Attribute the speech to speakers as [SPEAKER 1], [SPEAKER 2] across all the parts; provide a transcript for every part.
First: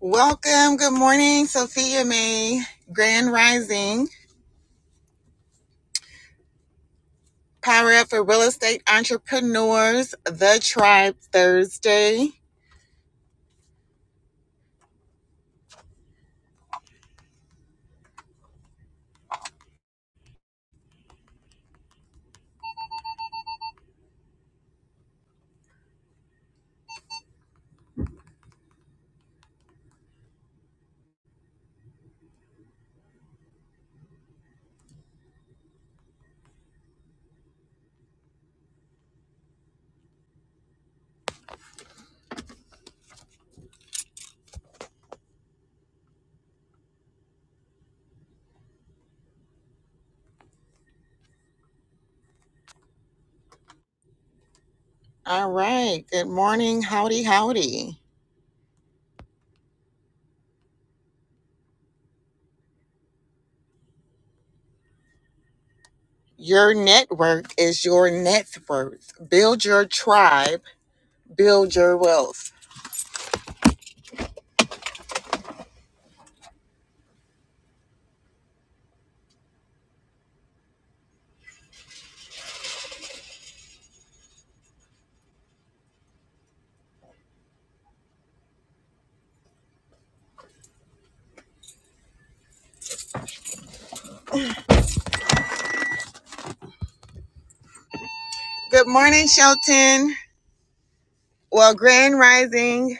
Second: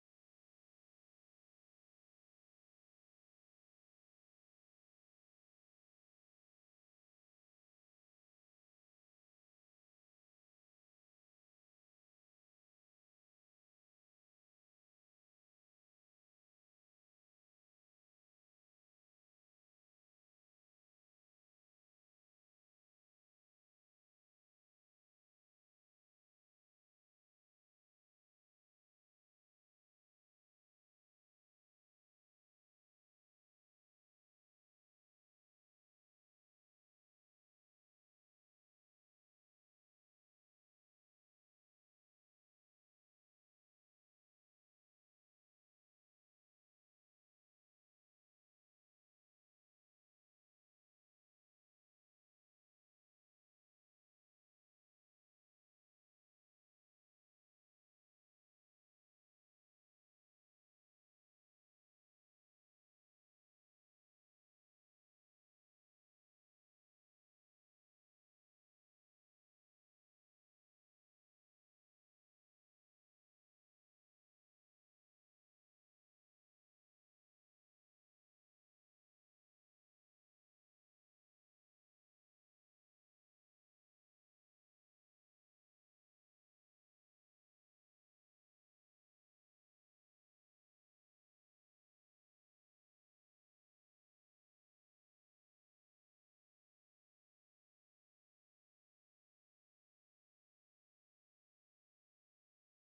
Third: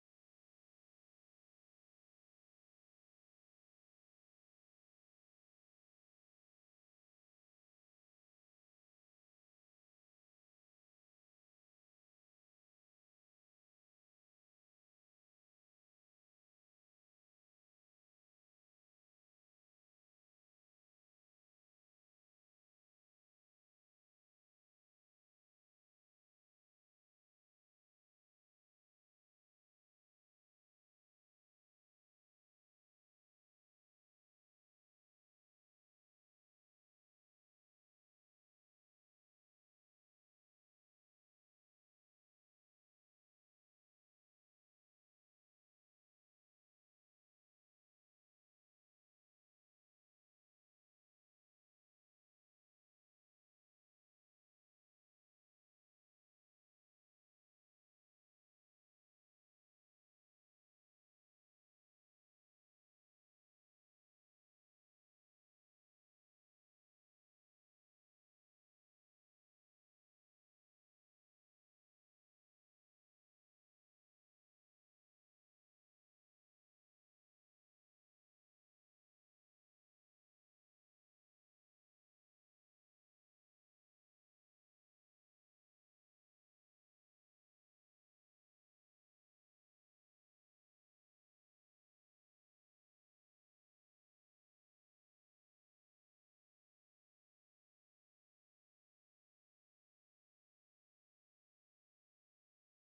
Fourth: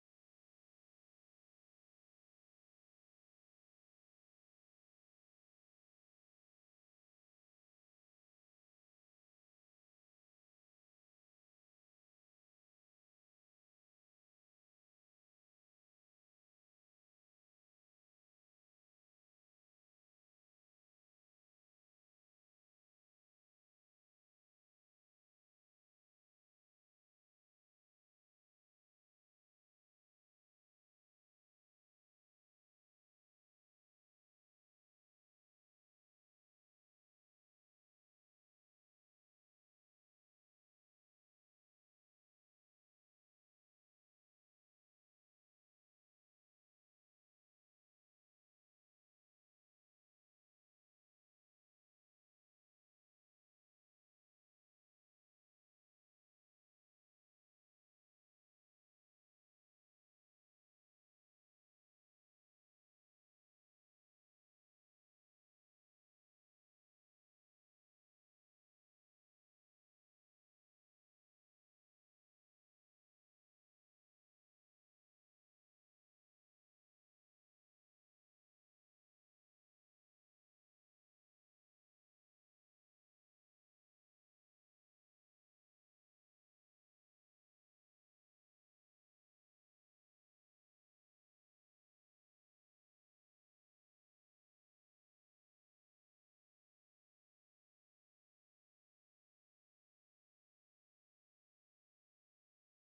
[SPEAKER 1] Welcome. Good morning, Sophia May. Grand Rising. Power Up for Real Estate Entrepreneurs, The Tribe Thursday. All right. Good morning. Howdy, howdy. Your network is your net worth. Build your tribe, build your wealth. Good morning, Shelton. Well, Grand Rising.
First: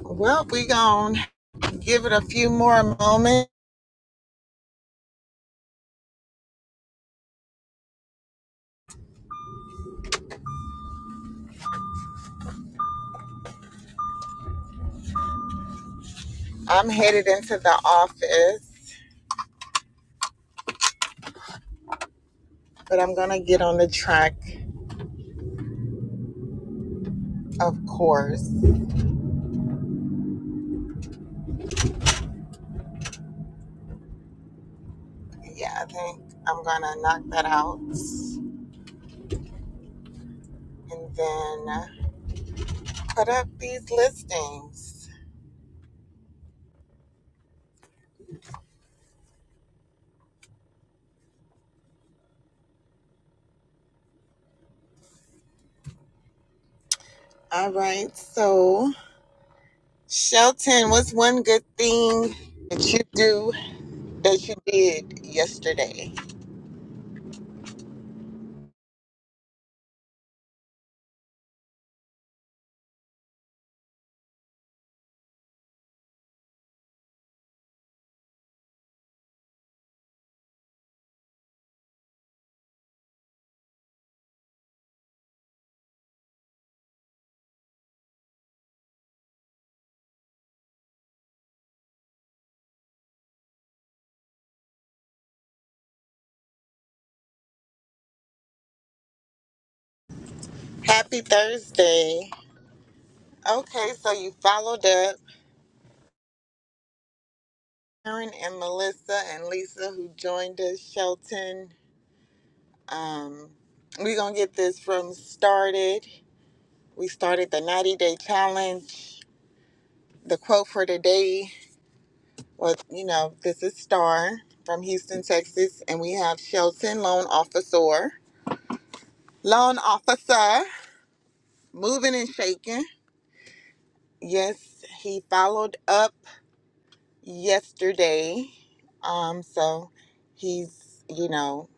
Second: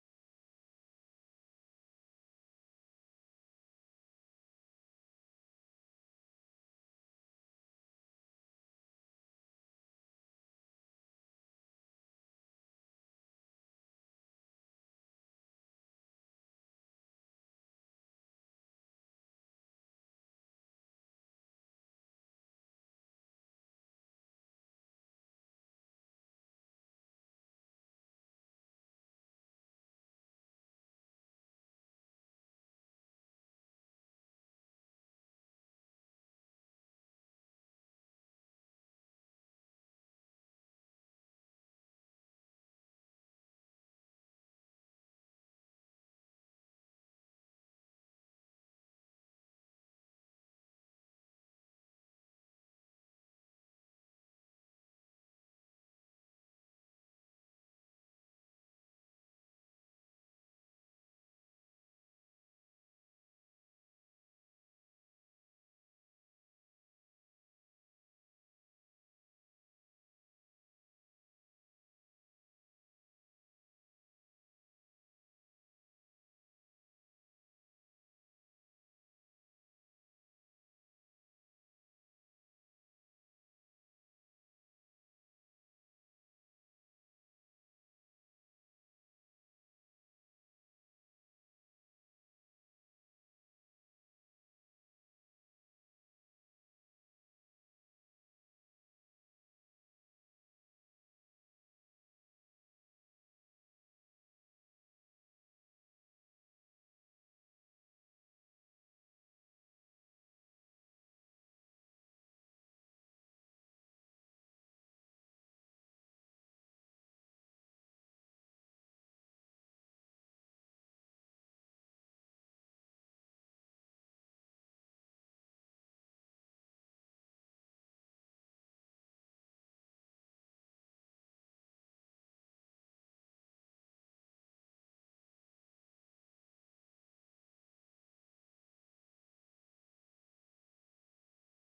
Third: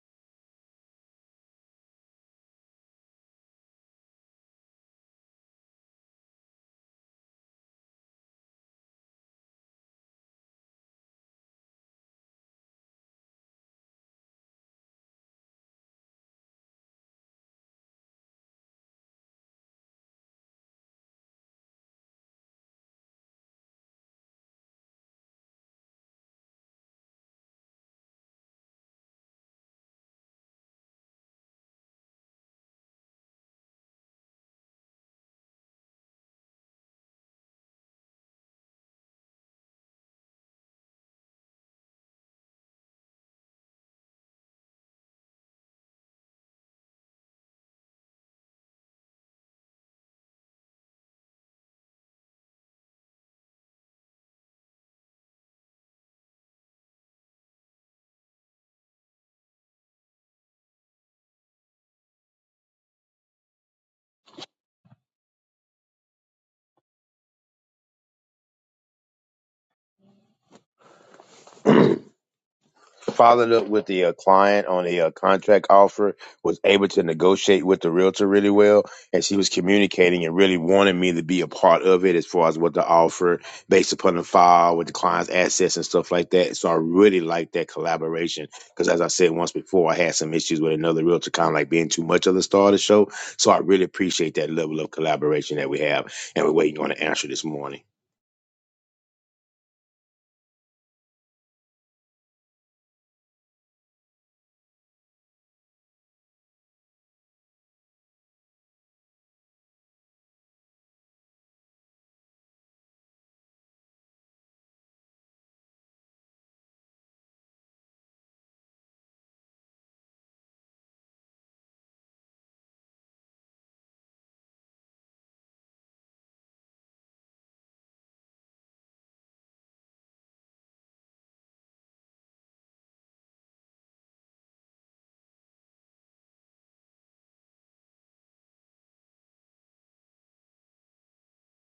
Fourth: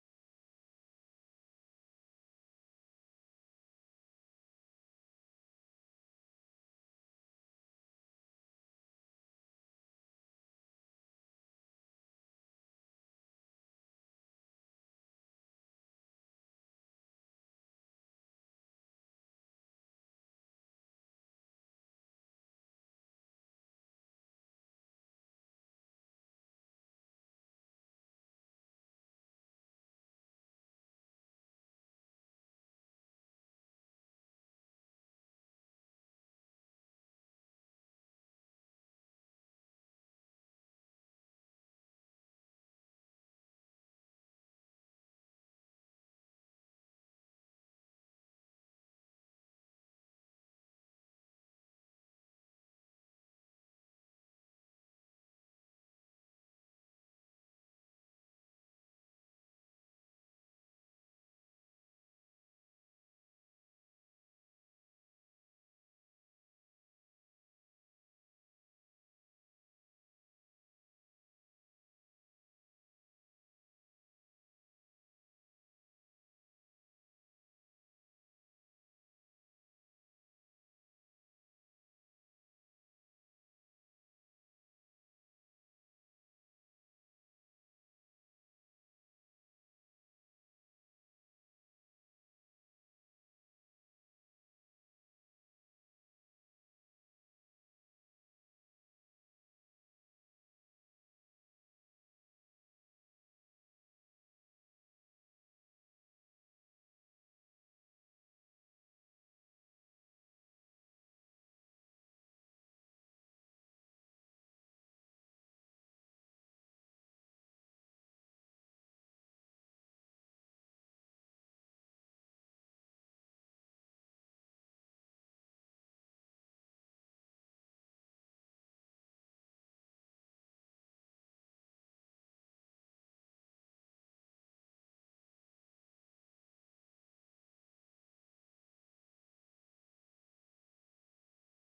[SPEAKER 1] Well, we gonna give it a few more moments. I'm headed into the office, but I'm gonna get on the track Of course. Yeah, I think I'm gonna knock that out and then put up these listings. All right, so Shelton, what's one good thing that you do that you did yesterday?
[SPEAKER 2] followed up with the uh, client on a uh, contract offer, was able to negotiate with the realtor really well, and she was communicating and really wanting me to be a part of it as far as what the offer based upon the file with the client's assets and stuff like that. So I really liked that collaboration because, as I said once before, I had some issues with another realtor, kind of like being too much of the star of the show. So I really appreciate that level of collaboration that we have, and we're waiting on an answer this morning.
[SPEAKER 1] Happy Thursday. Okay, so you followed up Karen and Melissa and Lisa who joined us, Shelton. Um, we're gonna get this room started. We started the 90 day challenge. The quote for today was, you know, this is Star from Houston, Texas, and we have Shelton, loan officer. Loan officer, moving and shaking. Yes, he followed up yesterday. Um, so he's, you know,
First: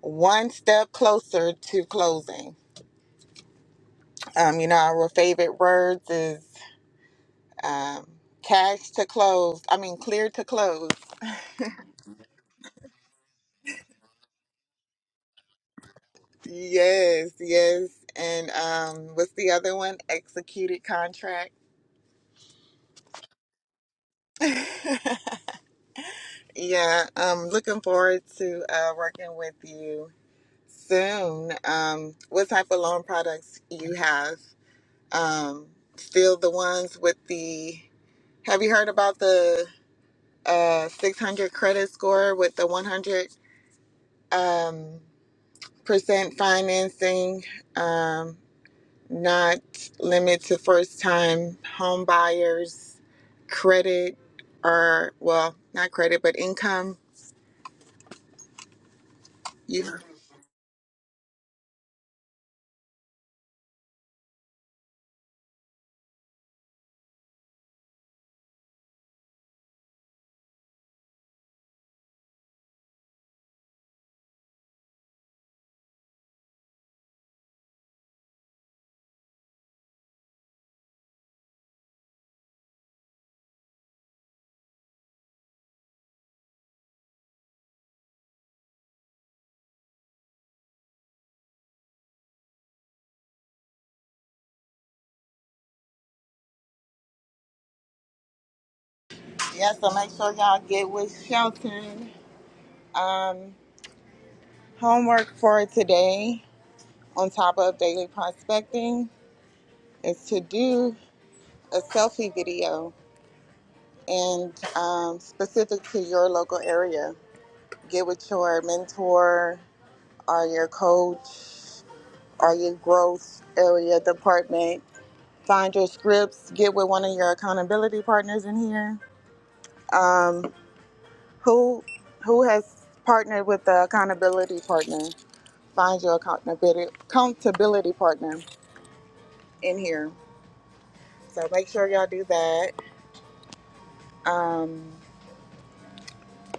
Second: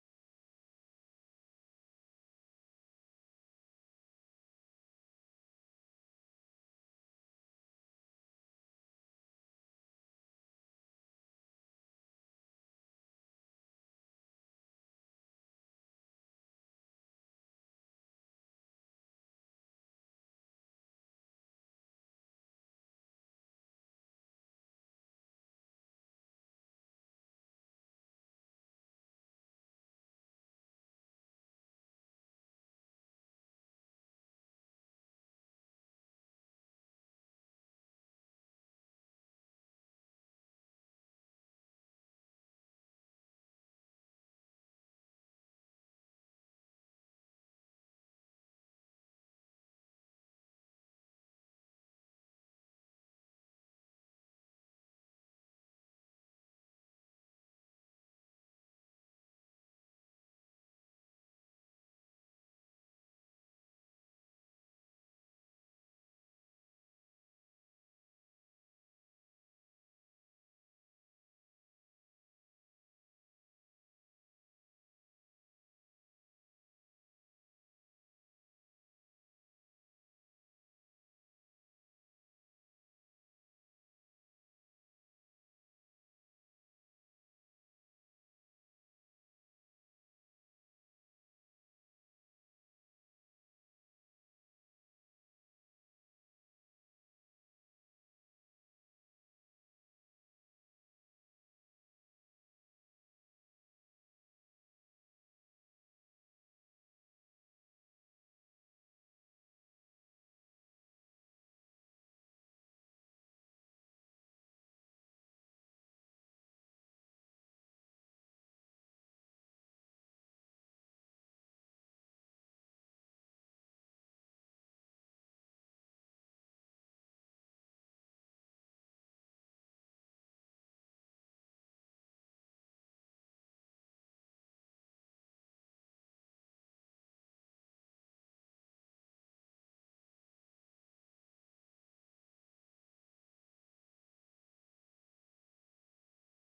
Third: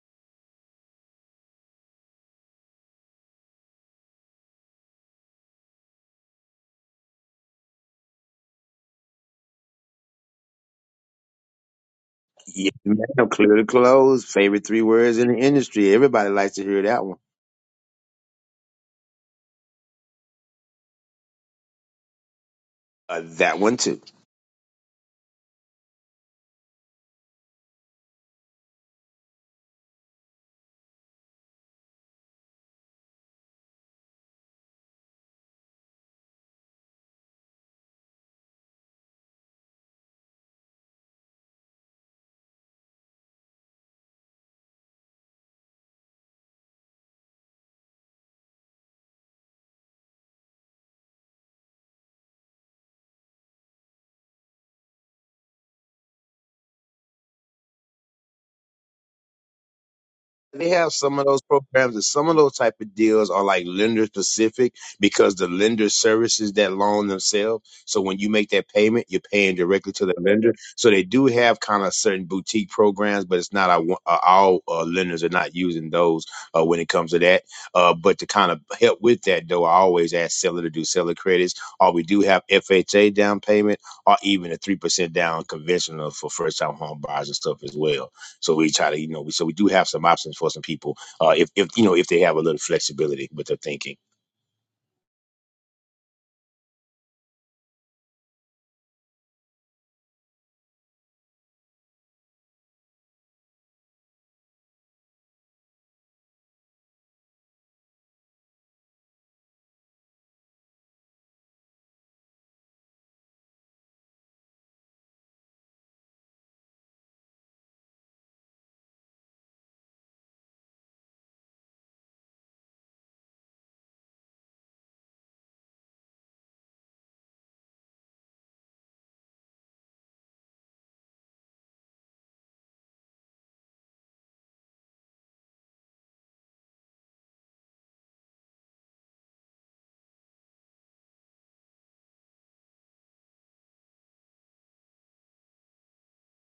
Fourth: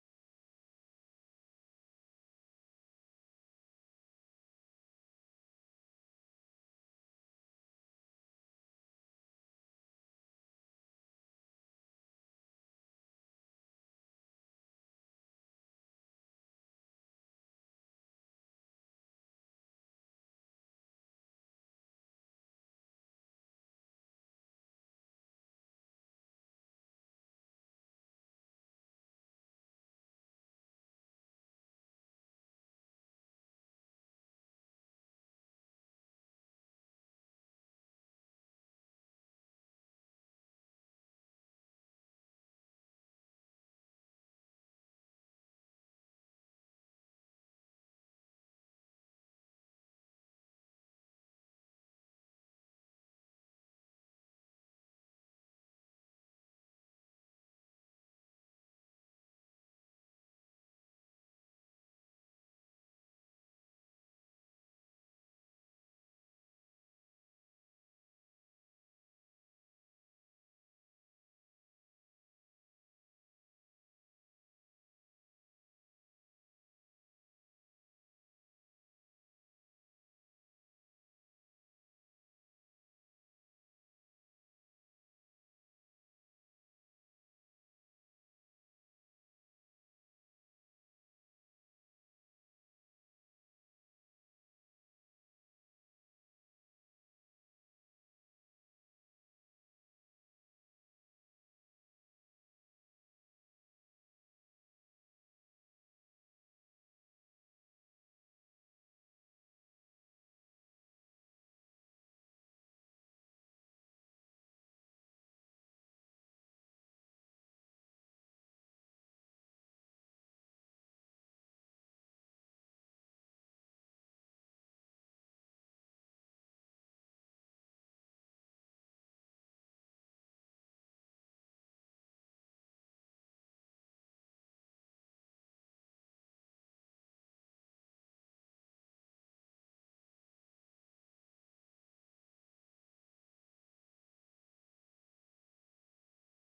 [SPEAKER 1] one step closer to closing. Um, you know, our favorite words is um, cash to close. I mean, clear to close.
[SPEAKER 2] Yeah, man, clear to close. Favorite three words in the industry. Everybody likes to hear that one.
[SPEAKER 1] Yes, yes. And um what's the other one? Executed contract.
[SPEAKER 2] Uh, that one too.
[SPEAKER 1] Yeah, um looking forward to uh working with you soon. Um what type of loan products you have? Um still the ones with the Have you heard about the uh 600 credit score with the 100 um percent financing? Um not limit to first time home buyers, credit, or, well, not credit, but income. You,
[SPEAKER 2] They have some of those programs and some of those type of deals are like lender specific because the lender services that loan themselves. So when you make that payment, you're paying directly to the lender. So they do have kind of certain boutique programs, but it's not a one- uh, all uh, lenders are not using those uh, when it comes to that. Uh, but to kind of help with that though, I always ask seller to do seller credits, or we do have FHA down payment, or even a three percent down conventional for first time home buyers and stuff as well. So we try to, you know, we, so we do have some options for some people, uh, if, if you know, if they have a little flexibility with their thinking.
[SPEAKER 1] yeah, so make sure y'all get with Shelton. Um, homework for today, on top of daily prospecting, is to do a selfie video and um, specific to your local area. Get with your mentor or your coach or your growth area department Find your scripts. Get with one of your accountability partners in here. Um, who who has partnered with the accountability partner? Find your accountability accountability partner in here. So make sure y'all do that. Um,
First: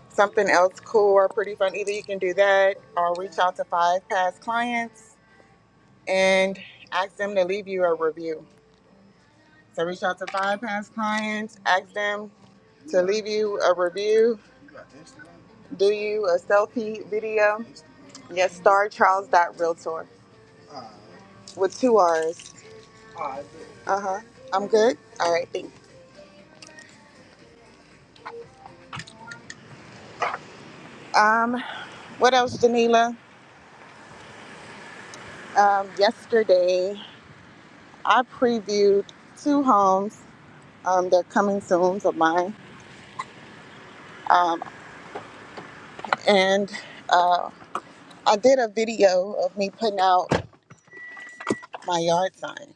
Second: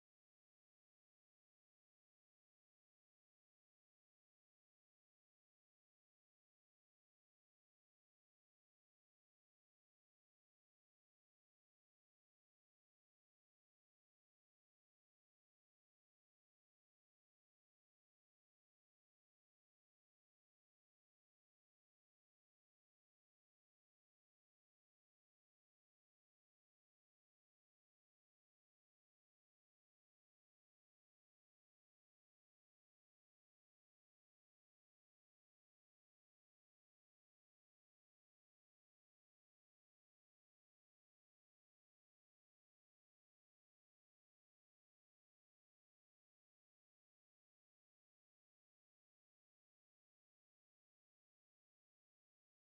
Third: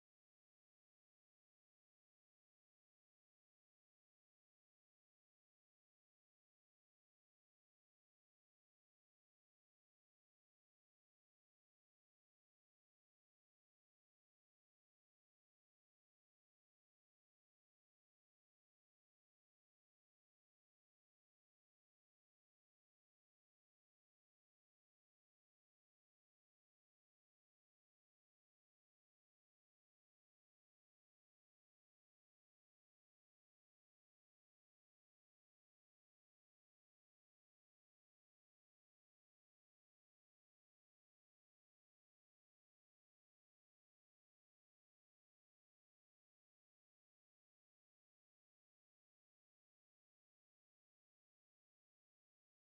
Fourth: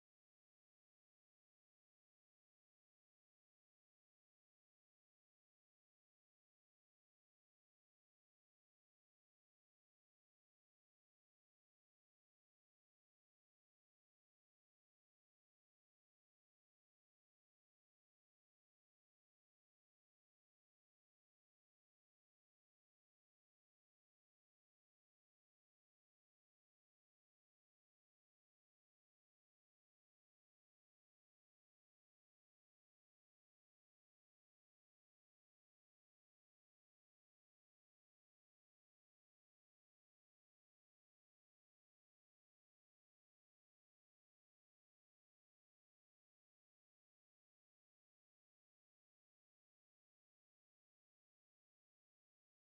[SPEAKER 1] something else cool or pretty fun. Either you can do that or reach out to five past clients and ask them to leave you a review. So reach out to five past clients, ask them to leave you a review Do you a selfie video? Yes, Star Charles Realtor with two R's. Uh huh. I'm good. All right, thanks. Um, what else, Janila? Um, yesterday I previewed two homes. Um, they're coming soon of mine. Um, and uh, I did a video of me putting out my yard sign.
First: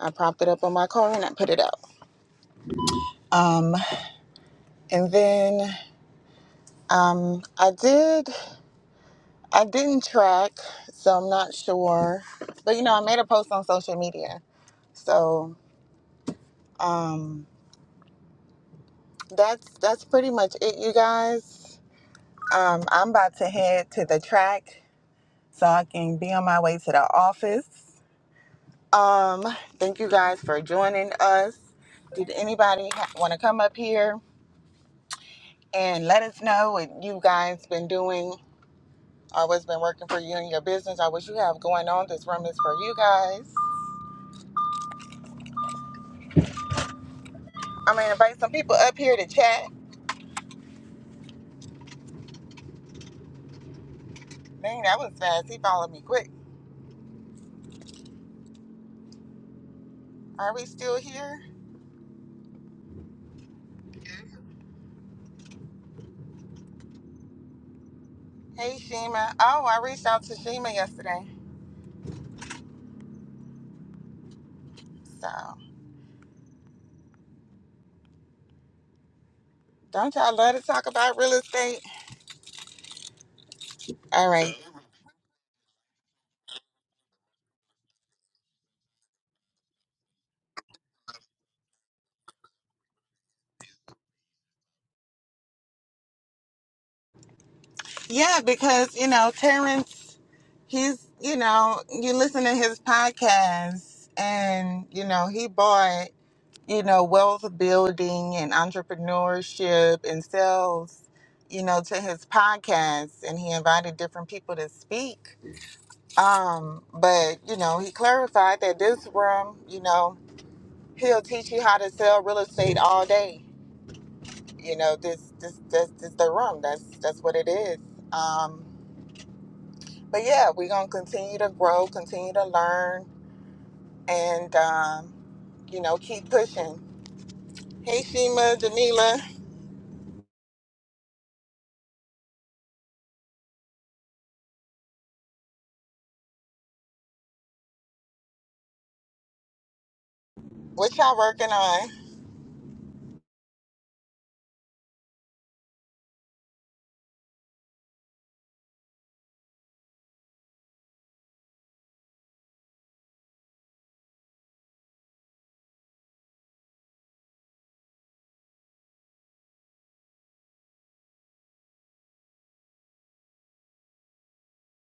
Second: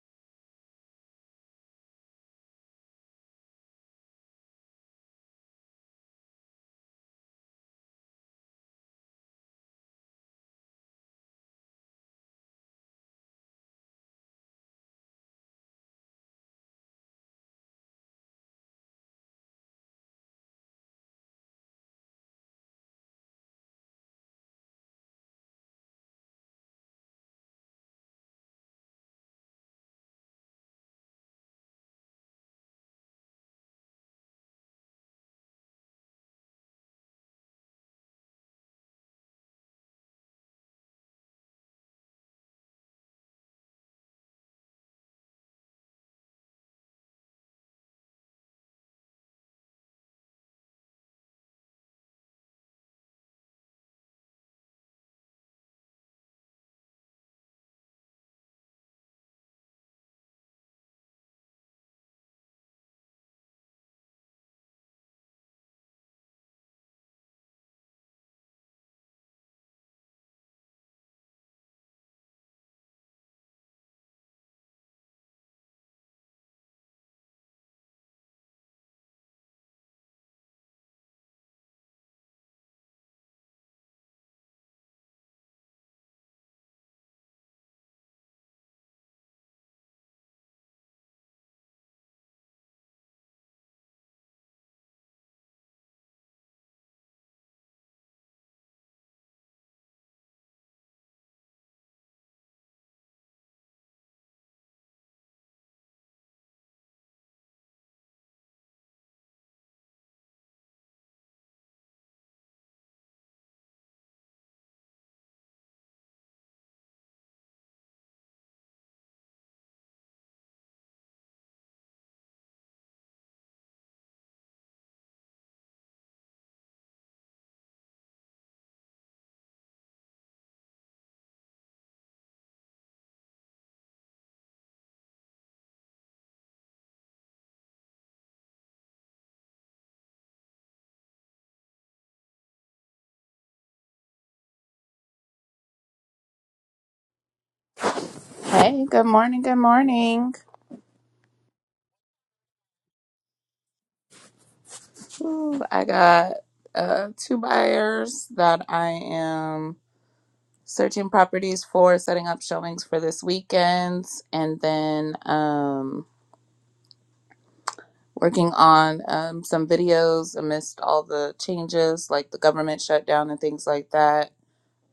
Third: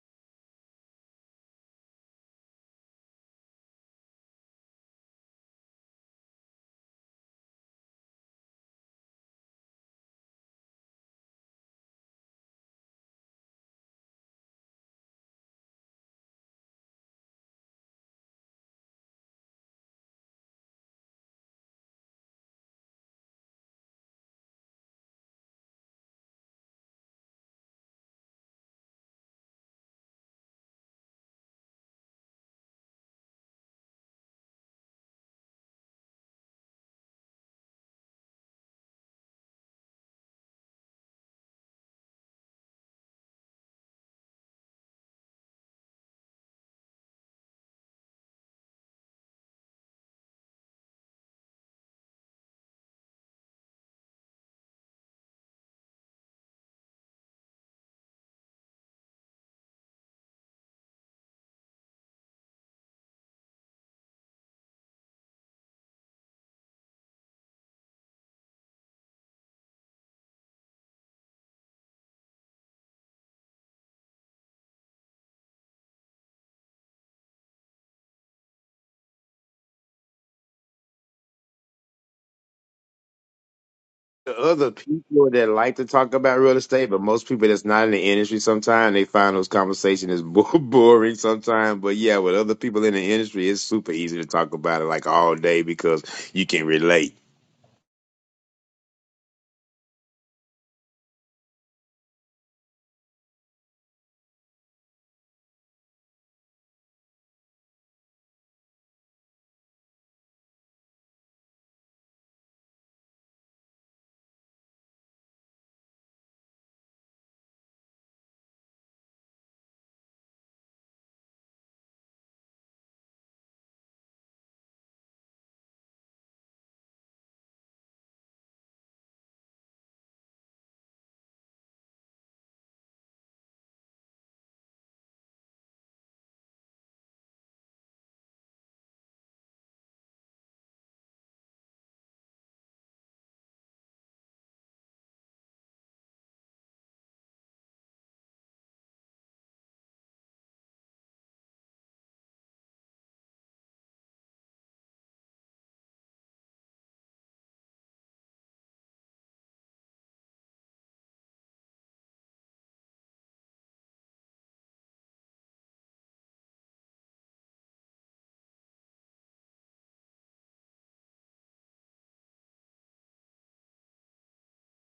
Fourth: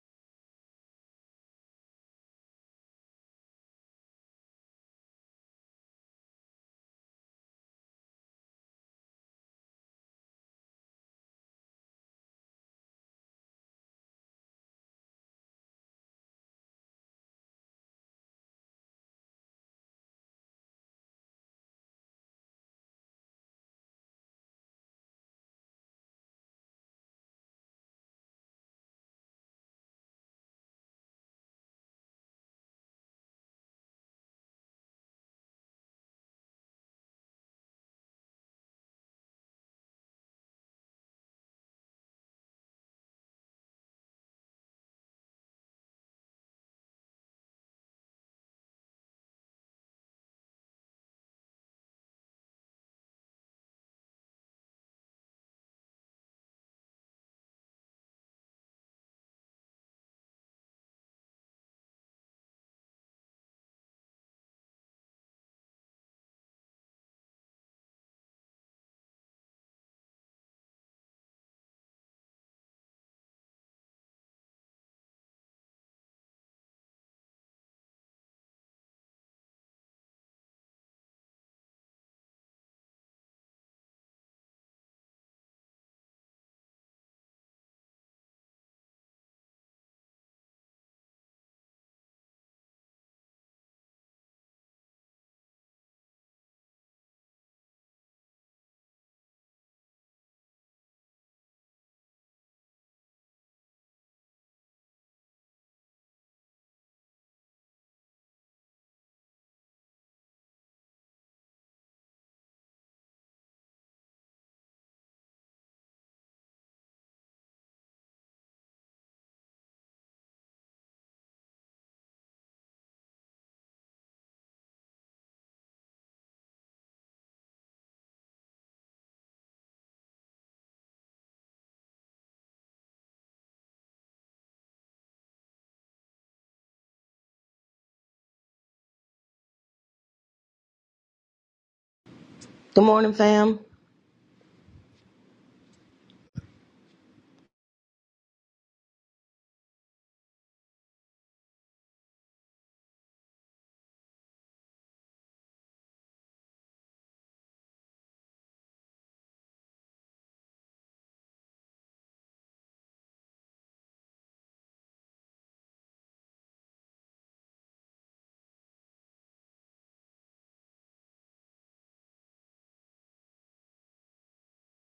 [SPEAKER 1] I propped it up on my car and I put it out. Um, and then um, I did. I didn't track, so I'm not sure. But you know, I made a post on social media. So um, that's that's pretty much it, you guys. Um, I'm about to head to the track so I can be on my way to the office. Um, thank you guys for joining us. Did anybody ha- want to come up here and let us know what you guys been doing or what's been working for you in your business or what you have going on? This room is for you guys. I'm gonna invite some people up here to chat. Dang, that was fast. He followed me quick. Are we still here? Hey, Shima. Oh, I reached out to Shima yesterday. So, don't y'all love to talk about real estate? All
[SPEAKER 2] The
[SPEAKER 1] right.
[SPEAKER 2] other people that like to talk about real estate, but most people that's not in the industry, sometimes they find those conversations is bo- boring sometimes. But yeah, with other people in the industry, it's super easy to talk about it like all day because you can relate.
[SPEAKER 1] Yeah, because, you know, Terrence, he's, you know, you listen to his podcast and, you know, he bought, you know, wealth building and entrepreneurship and sales, you know, to his podcast. And he invited different people to speak Um, but you know, he clarified that this room, you know, he'll teach you how to sell real estate all day. You know, this this this, this the room. That's that's what it is. Um, but yeah, we're gonna continue to grow, continue to learn, and um, you know, keep pushing. Hey, Shima, Janila,
[SPEAKER 3] Good morning, fam.
[SPEAKER 4] Hey, good morning. Good morning.
[SPEAKER 1] what y'all working on?
[SPEAKER 4] Ooh, I got uh, two buyers that I am searching properties for, setting up showings for this weekend, and then um, working on um, some videos amidst all the changes, like the government shutdown and things like that.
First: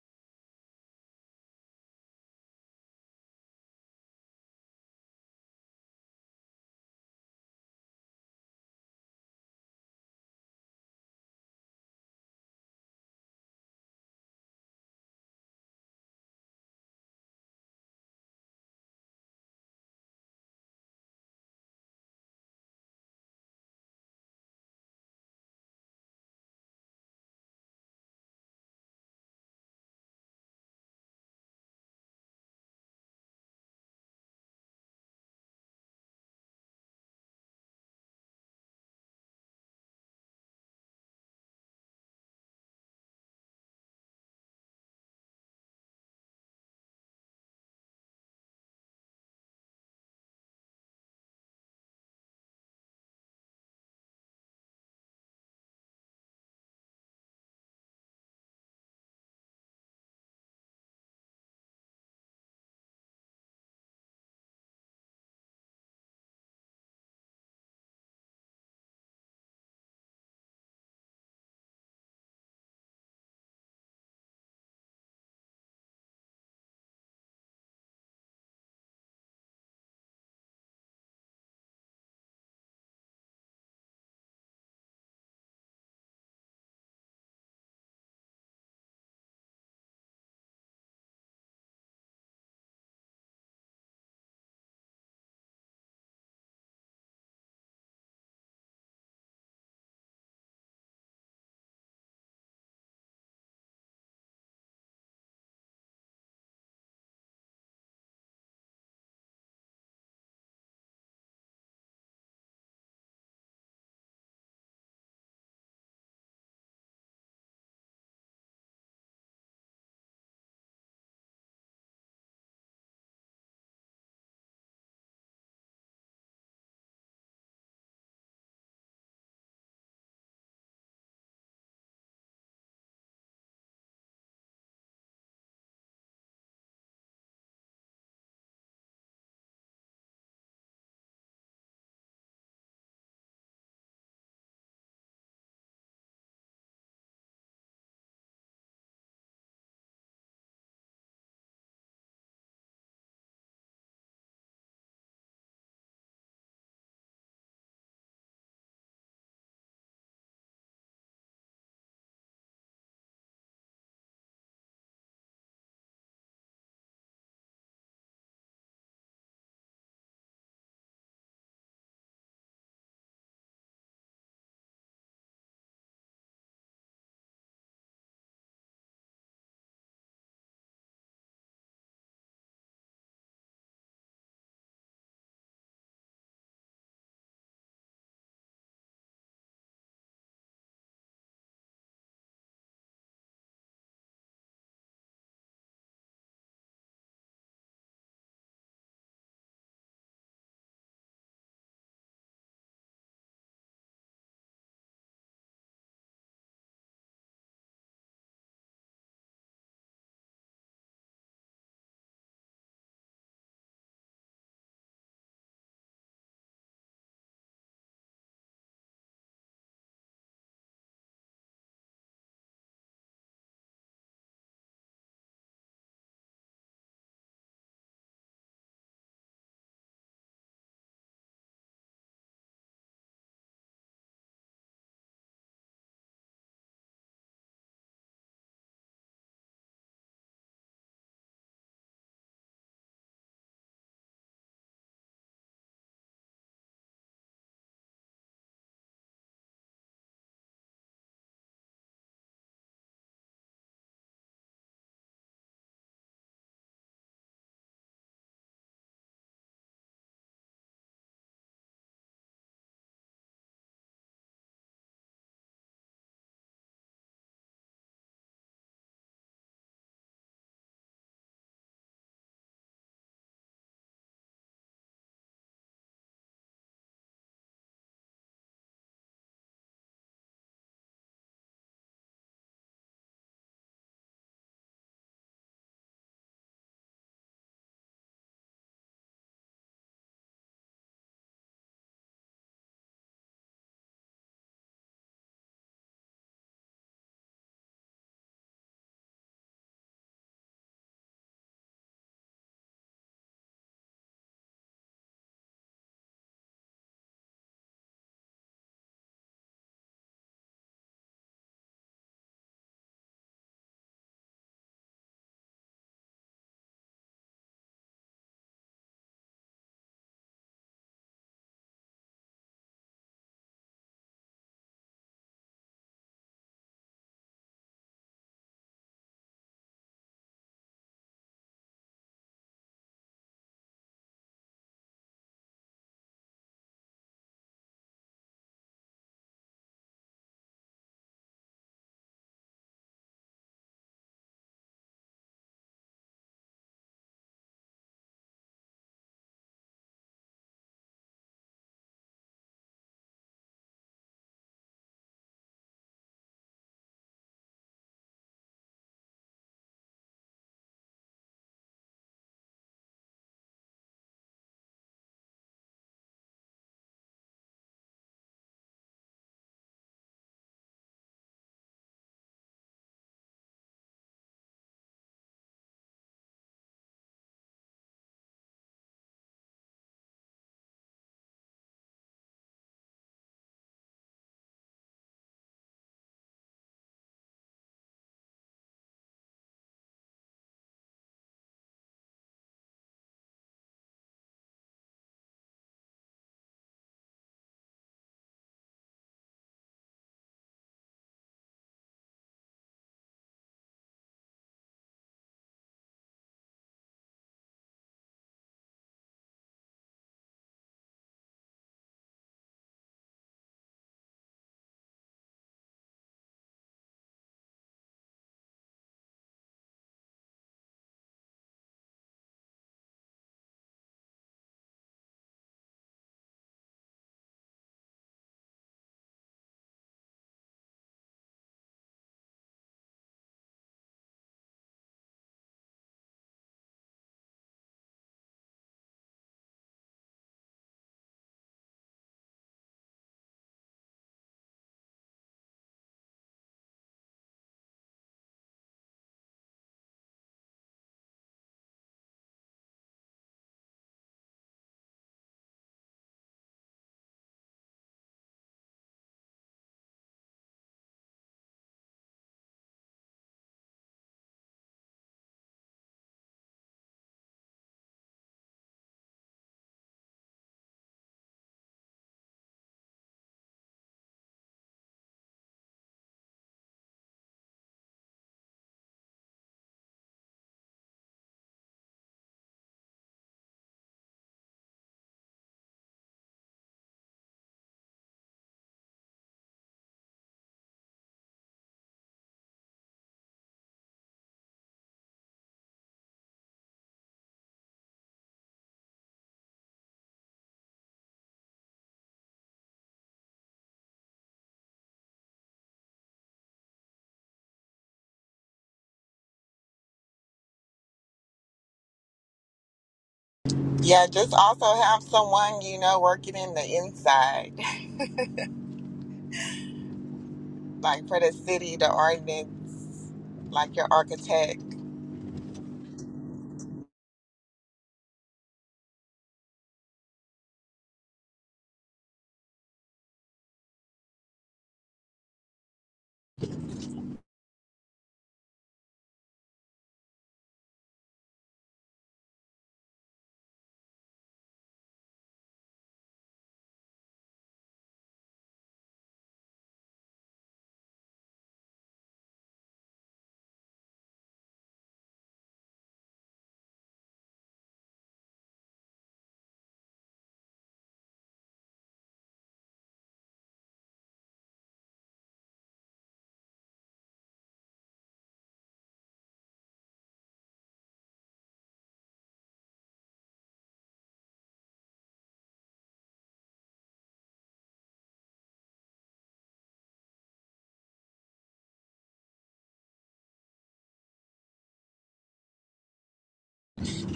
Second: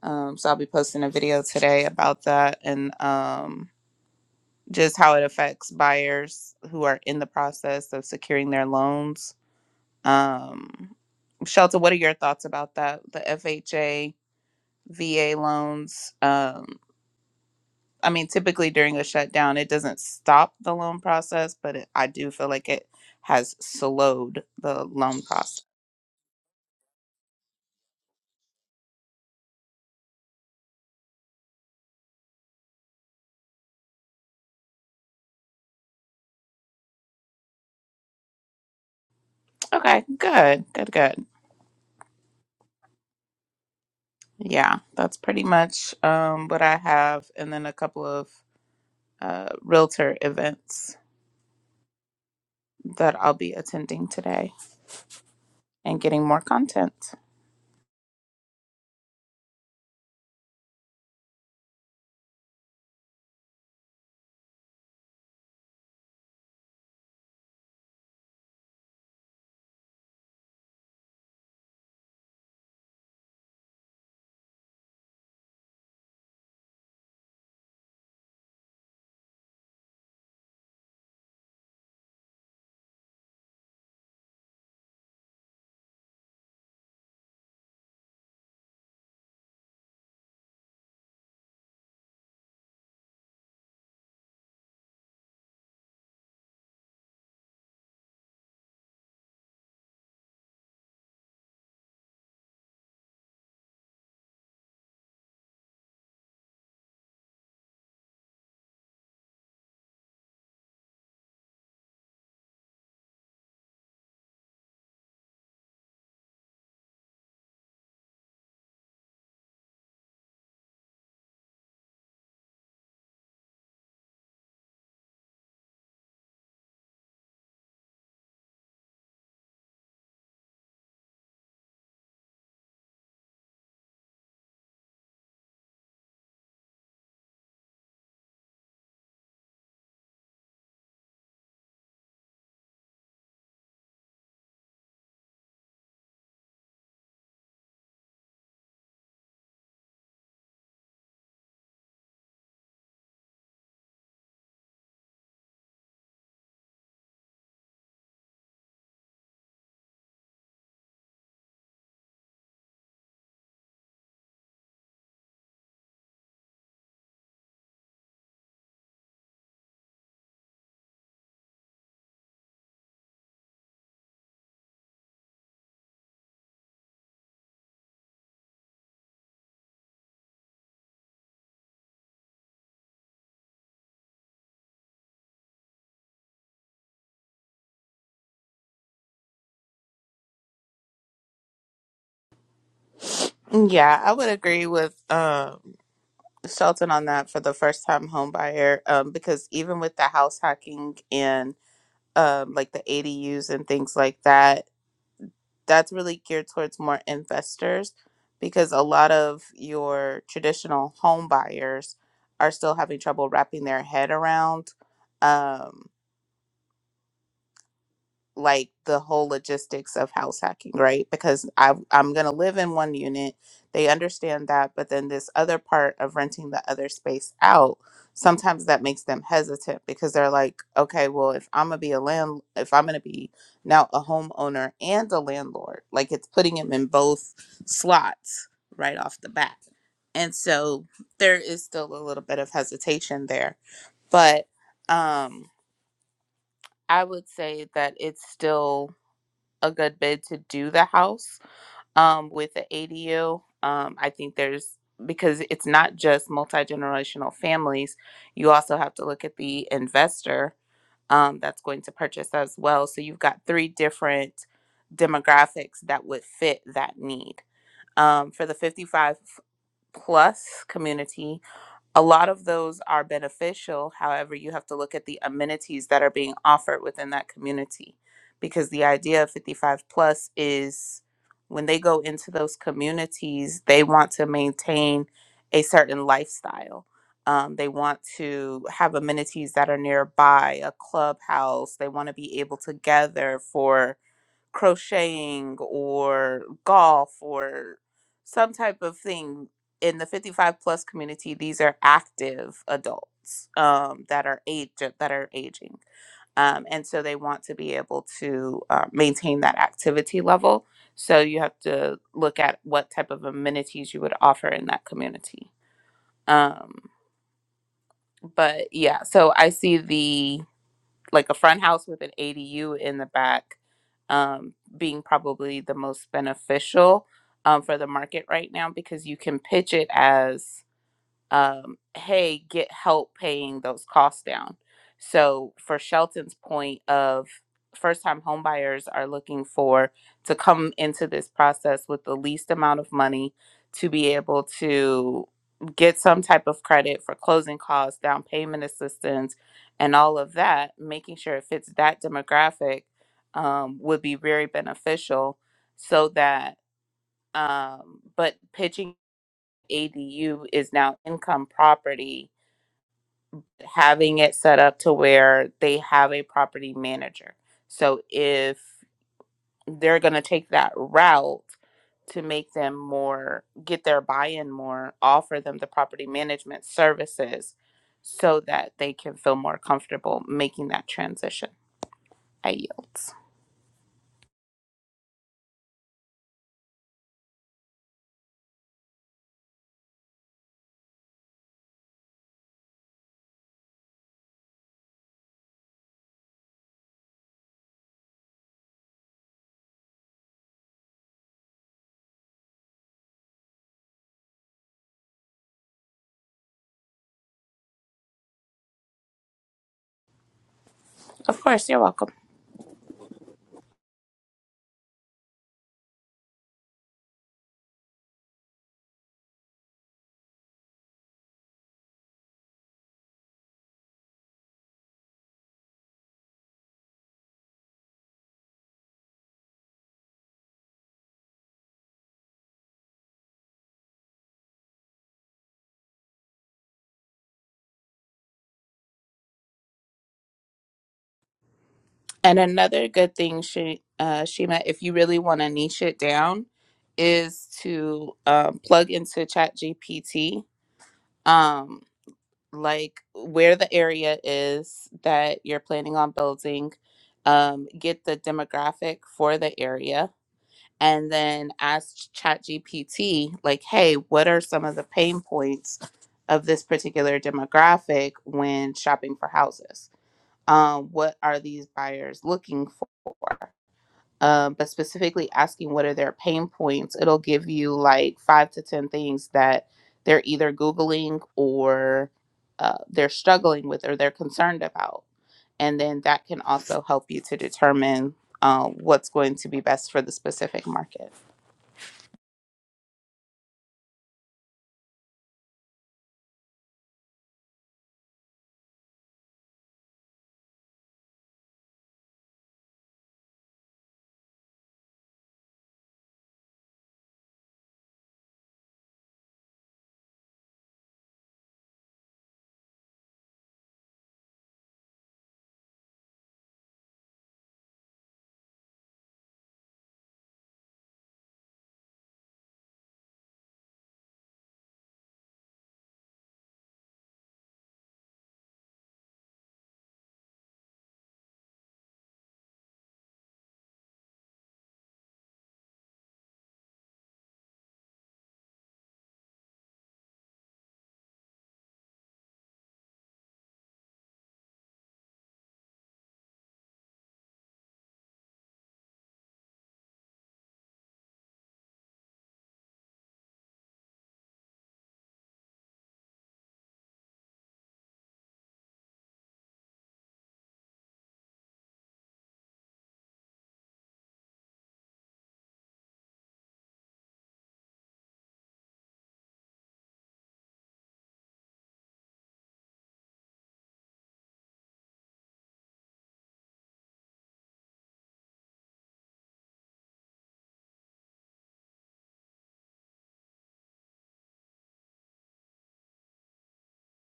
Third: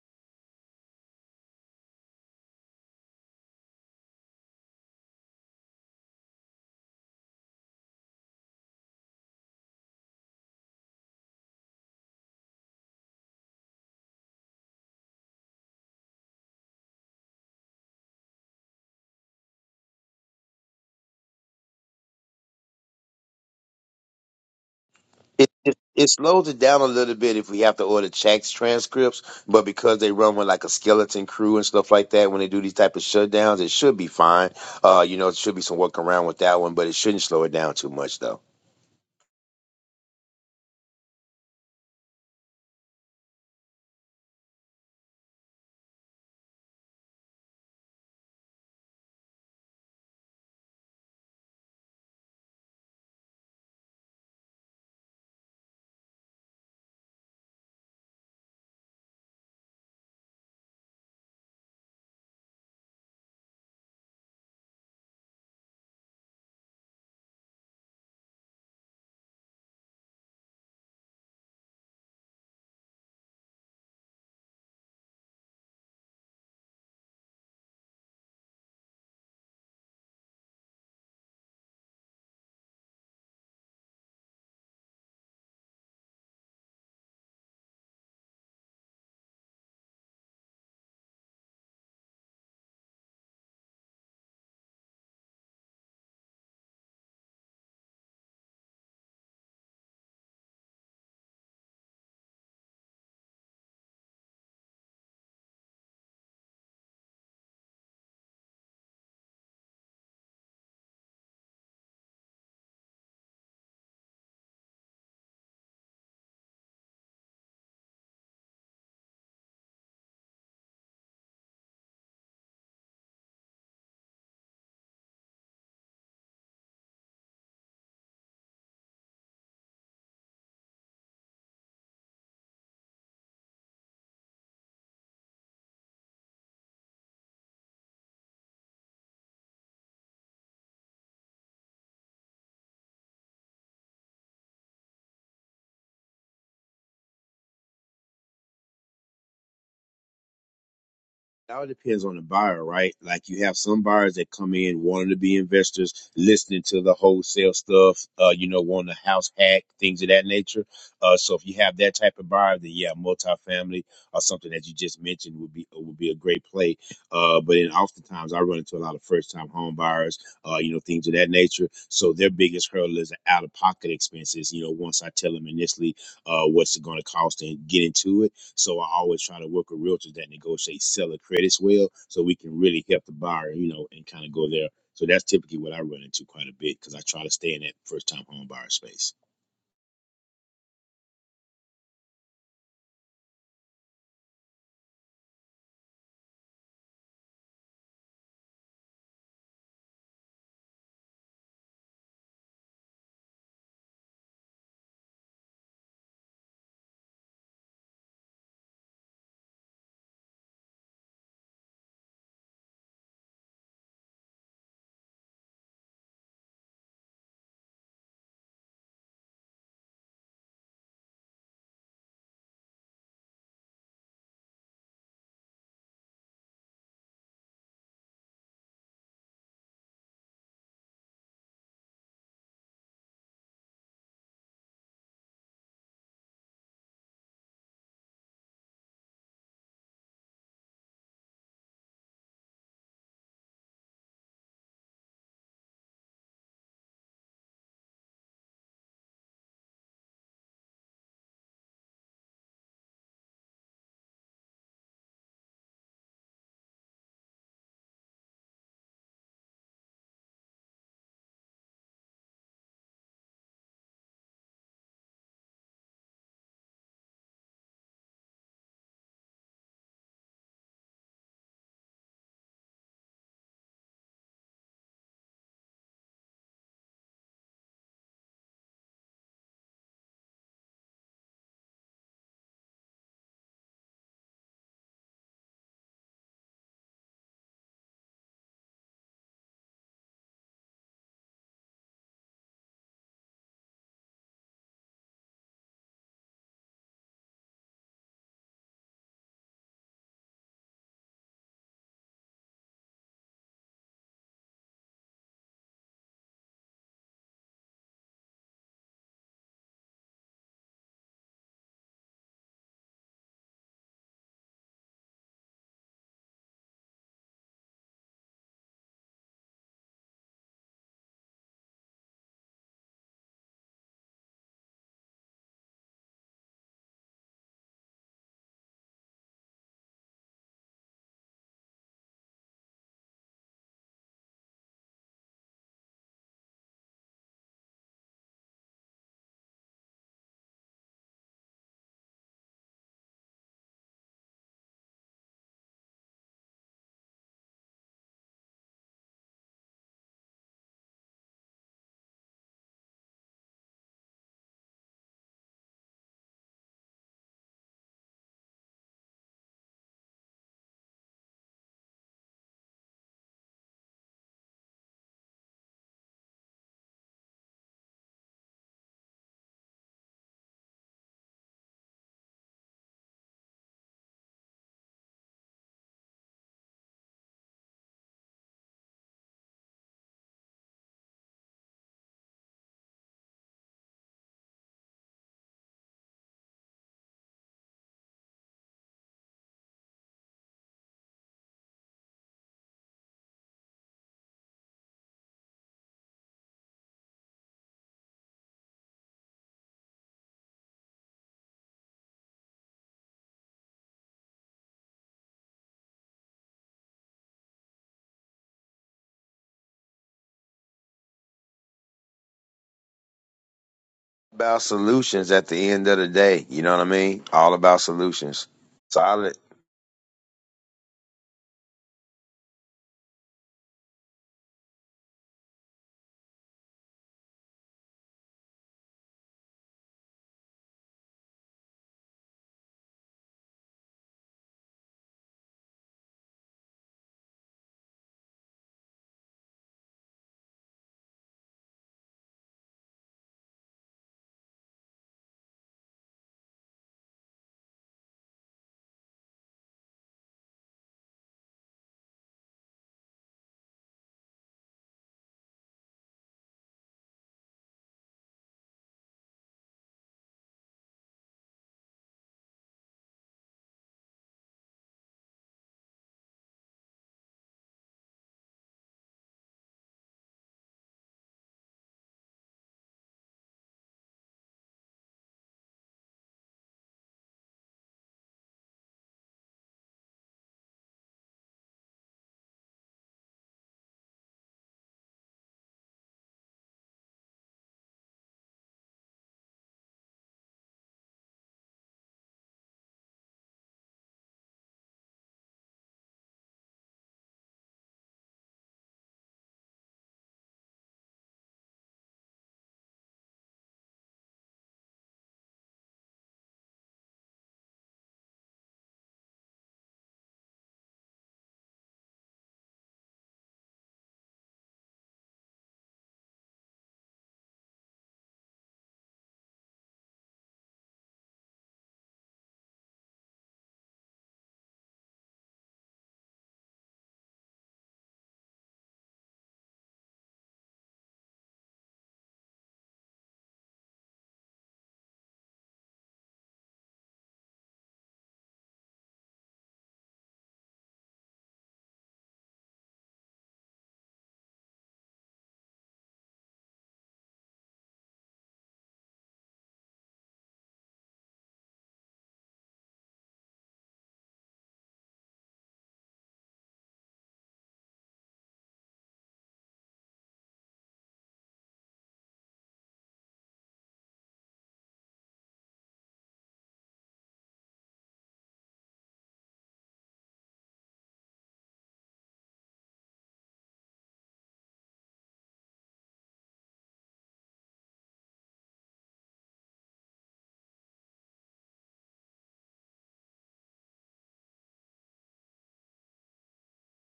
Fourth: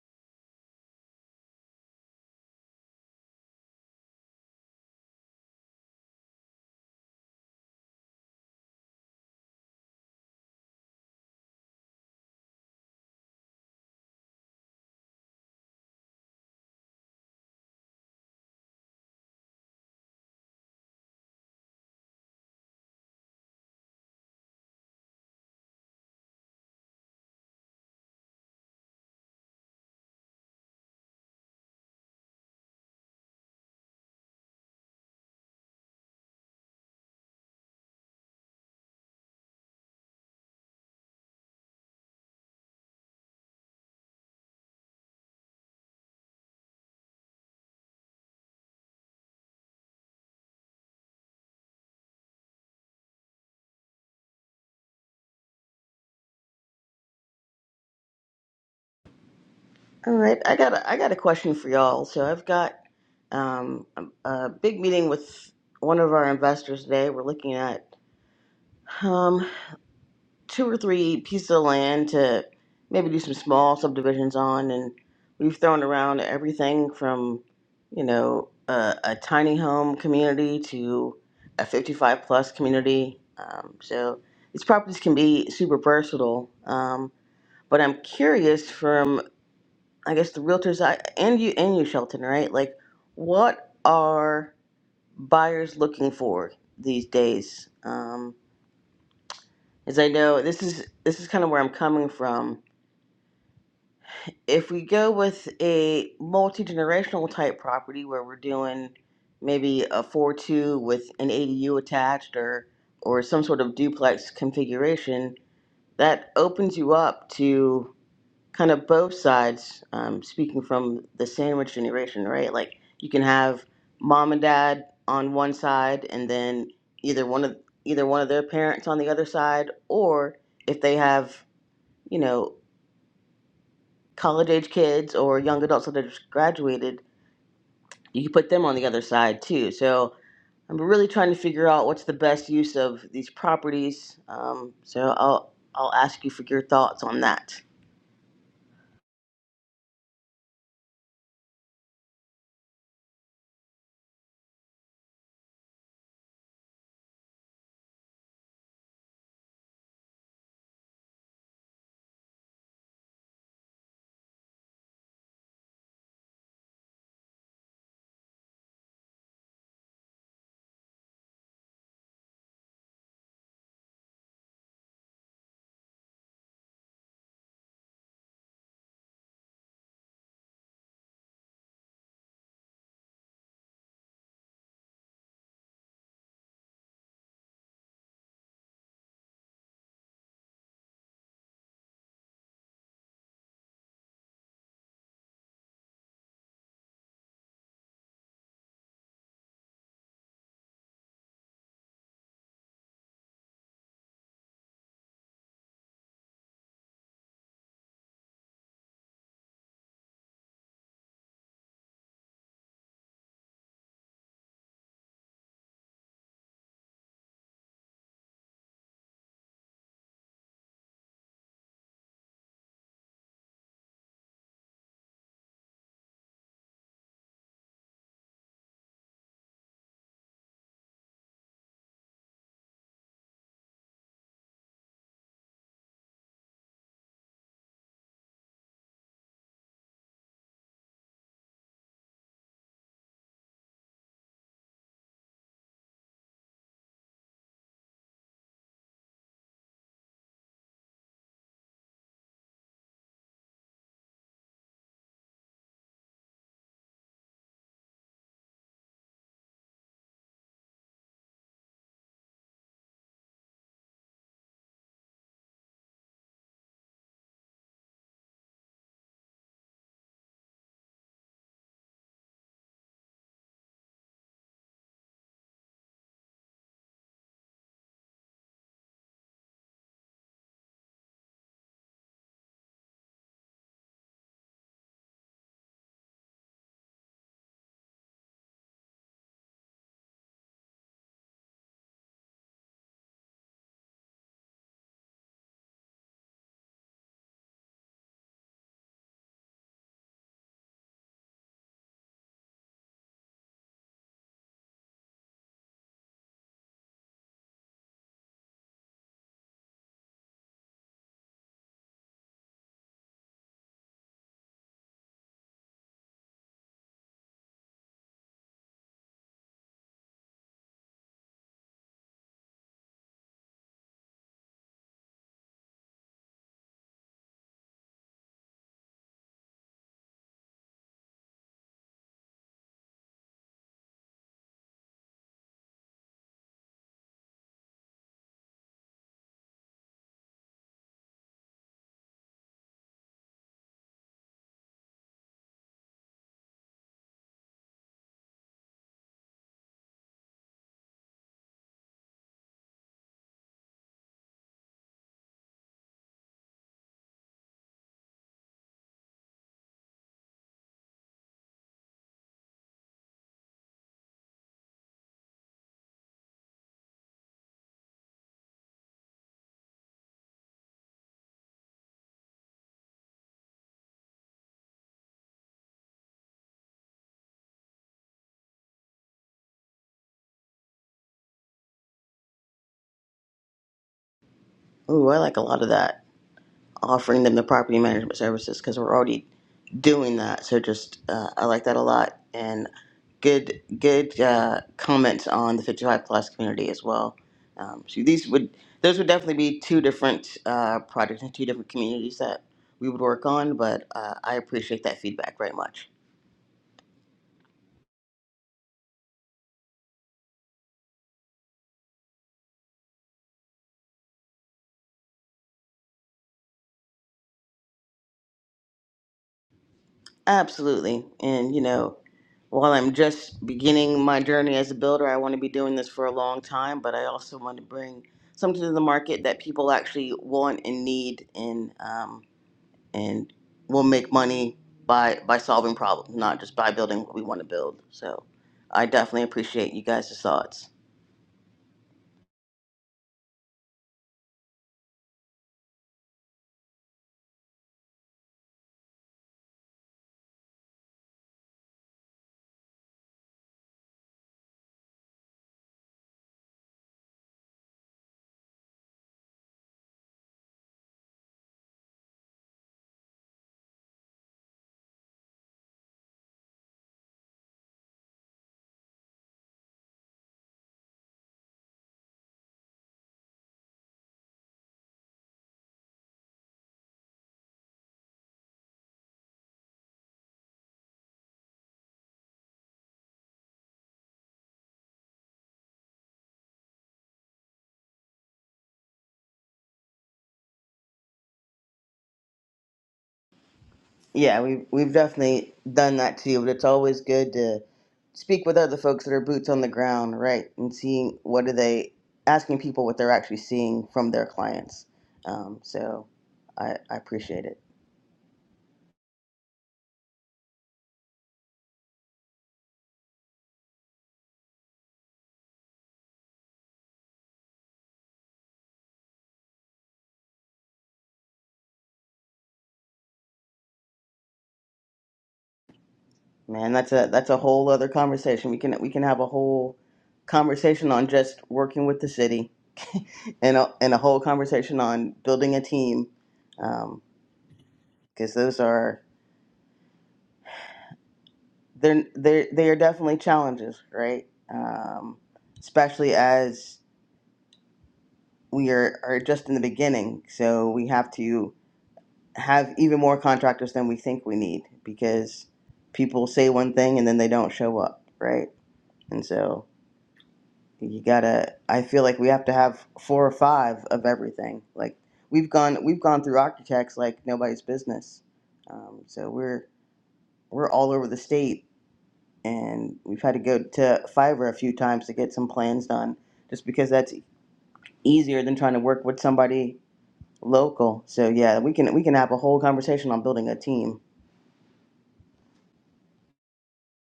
[SPEAKER 4] Um, so I'll be posting a video today about that and um, just how it affects buyers who are in the process of securing their loans Um, Shelter, what are your thoughts about that? The FHA, VA loans. Um, I mean, typically during a shutdown, it doesn't stop the loan process, but it, I do feel like it has slowed the loan
[SPEAKER 2] It,
[SPEAKER 4] process.
[SPEAKER 2] it it slows it down a little bit if we have to order checks transcripts, but because they run with like a skeleton crew and stuff like that when they do these type of shutdowns, it should be fine. Uh, you know, it should be some work around with that one, but it shouldn't slow it down too much though.
[SPEAKER 4] Okay, good, good, good. Yeah, that's pretty much um, what I have, and then a couple of uh, realtor events that I'll be attending today and getting more content.
[SPEAKER 3] All right, I got a, I got a question for y'all. So I've got um, a, a big meeting with one of our investors today. We're looking at um, two or three pieces of land to maybe do some small subdivisions on, and we've thrown around everything from you know a, a tiny home community to a 55 plus community. Um, so these properties can be super versatile. Um, but I'm curious from I guess the realtors I and you and you Shelton, right? Like what are buyers looking for these days? Um as I know this is this is kind of where I'm coming from. If we go with a multi-generational type property where we're doing maybe a 4-2 with an ADU attached or or some sort of duplex configuration, that opens you up to kind of both sides um, speaking from the sandwich generation right like you can have mom and dad on one side and then either one of either one of their parents on the other side or if they have you know college age kids or young adults that have just graduated you can put them on the other side too so i'm really trying to figure out what's the best use of these properties um, so i'll i'll ask you for your thoughts on that
[SPEAKER 2] Now It all depends on the buyer, right? Like you have some buyers that come in wanting to be investors, listening to the wholesale stuff, uh, you know, wanting a house hack, things of that nature. Uh, so if you have that type of buyer, then yeah, multifamily or something that you just mentioned would be uh, would be a great play. Uh, but then oftentimes I run into a lot of first time home buyers, uh, you know, things of that nature. So their biggest hurdle is out of pocket expenses. You know, once I tell them initially uh, what's it going to cost and get into it so I always try to work with realtors that negotiate seller credits well, so we can really help the buyer, you know, and kind of go there. So that's typically what I run into quite a bit because I try to stay in that first time home buyer space.
[SPEAKER 4] Yeah, I would agree with. um Shelton on that for the first time home buyer um, because even with the house hacking and um, like the ADUs and things like that, that's really geared towards more investors because a lot of your traditional home buyers are still having trouble wrapping their head around. Um, like the whole logistics of house hacking, right? Because I I'm gonna live in one unit. They understand that, but then this other part of renting the other space out, sometimes that makes them hesitant because they're like, okay, well, if I'm gonna be a land, if I'm gonna be now a homeowner and a landlord, like it's putting them in both slots right off the bat, and so there is still a little bit of hesitation there, but um, I would say that it's still a good bid to do the house um, with the ADU. Um, I think there's because it's not just multi generational families. You also have to look at the investor um, that's going to purchase as well. So you've got three different demographics that would fit that need um, for the 55 plus community a lot of those are beneficial. However, you have to look at the amenities that are being offered within that community because the idea of 55 plus is when they go into those communities, they want to maintain a certain lifestyle. Um, they want to have amenities that are nearby, a clubhouse. They want to be able to gather for crocheting or golf or some type of thing in the 55 plus community these are active adults um, that are age that are aging um, and so they want to be able to uh, maintain that activity level so you have to look at what type of amenities you would offer in that community um, but yeah so i see the like a front house with an ADU in the back um, being probably the most beneficial um, for the market right now because you can pitch it as um, hey, get help paying those costs down. So, for Shelton's point of first time homebuyers are looking for to come into this process with the least amount of money to be able to get some type of credit for closing costs, down payment assistance, and all of that, making sure it fits that demographic um, would be very beneficial so that, um, but pitching. ADU is now income property, having it set up to where they have a property manager. So if they're going to take that route to make them more, get their buy in more, offer them the property management services so that they can feel more comfortable making that transition. I yield.
[SPEAKER 3] ooh i like a lot of that offering them the property management services because we're already doing that. So just uh, I like that a lot, and good good uh, comments on the 55 plus community as well. Um, so these would those would definitely be two different uh, projects and two different communities that we would work on. But uh, I appreciate that feedback very much.
[SPEAKER 4] Of course, you're welcome.
[SPEAKER 2] About solutions at the end of the day. You know what I mean? All about solutions. So I,
[SPEAKER 3] Absolutely. And, you know, while I'm just beginning my journey as a builder, I want to be doing this for a long time, but I also want to bring something to the market that people actually want and need and um, and will make money by by solving problems, not just by building what we want to build. So I definitely appreciate you guys' thoughts.
[SPEAKER 4] And another good thing, she, uh, Shima, if you really want to niche it down, is to um, plug into ChatGPT, um, like where the area is that you're planning on building, um, get the demographic for the area, and then ask ChatGPT, like, hey, what are some of the pain points of this particular demographic when shopping for houses? Um, what are these buyers looking for? um, but specifically asking what are their pain points. It'll give you like five to 10 things that they're either Googling or uh, they're struggling with or they're concerned about. And then that can also help you to determine uh, what's going to be best for the specific market.
[SPEAKER 3] Yeah, we we've definitely done that too, but it's always good to speak with other folks that are boots on the ground, right? And seeing what are they asking people what they're actually seeing from their clients. Um, so I, I appreciate it.
[SPEAKER 1] Yeah, just also have someone you know working in the inside, like for the city, the ordinance, like your architect.
[SPEAKER 3] Man, that's a that's a whole other conversation. We can we can have a whole conversation on just working with the city and a, and a whole conversation on building a team because those are they're they they are definitely challenges, right? Um, especially as we are are just in the beginning, so we have to have even more contractors than we think we need because people say one thing and then they don't show up, right? And so you gotta. I feel like we have to have four or five of everything. Like we've gone we've gone through architects like nobody's business. Um, so we're we're all over the state and we've had to go to Fiverr a few times to get some plans done, just because that's easier than trying to work with somebody local. So yeah, we can we can have a whole conversation on building a team,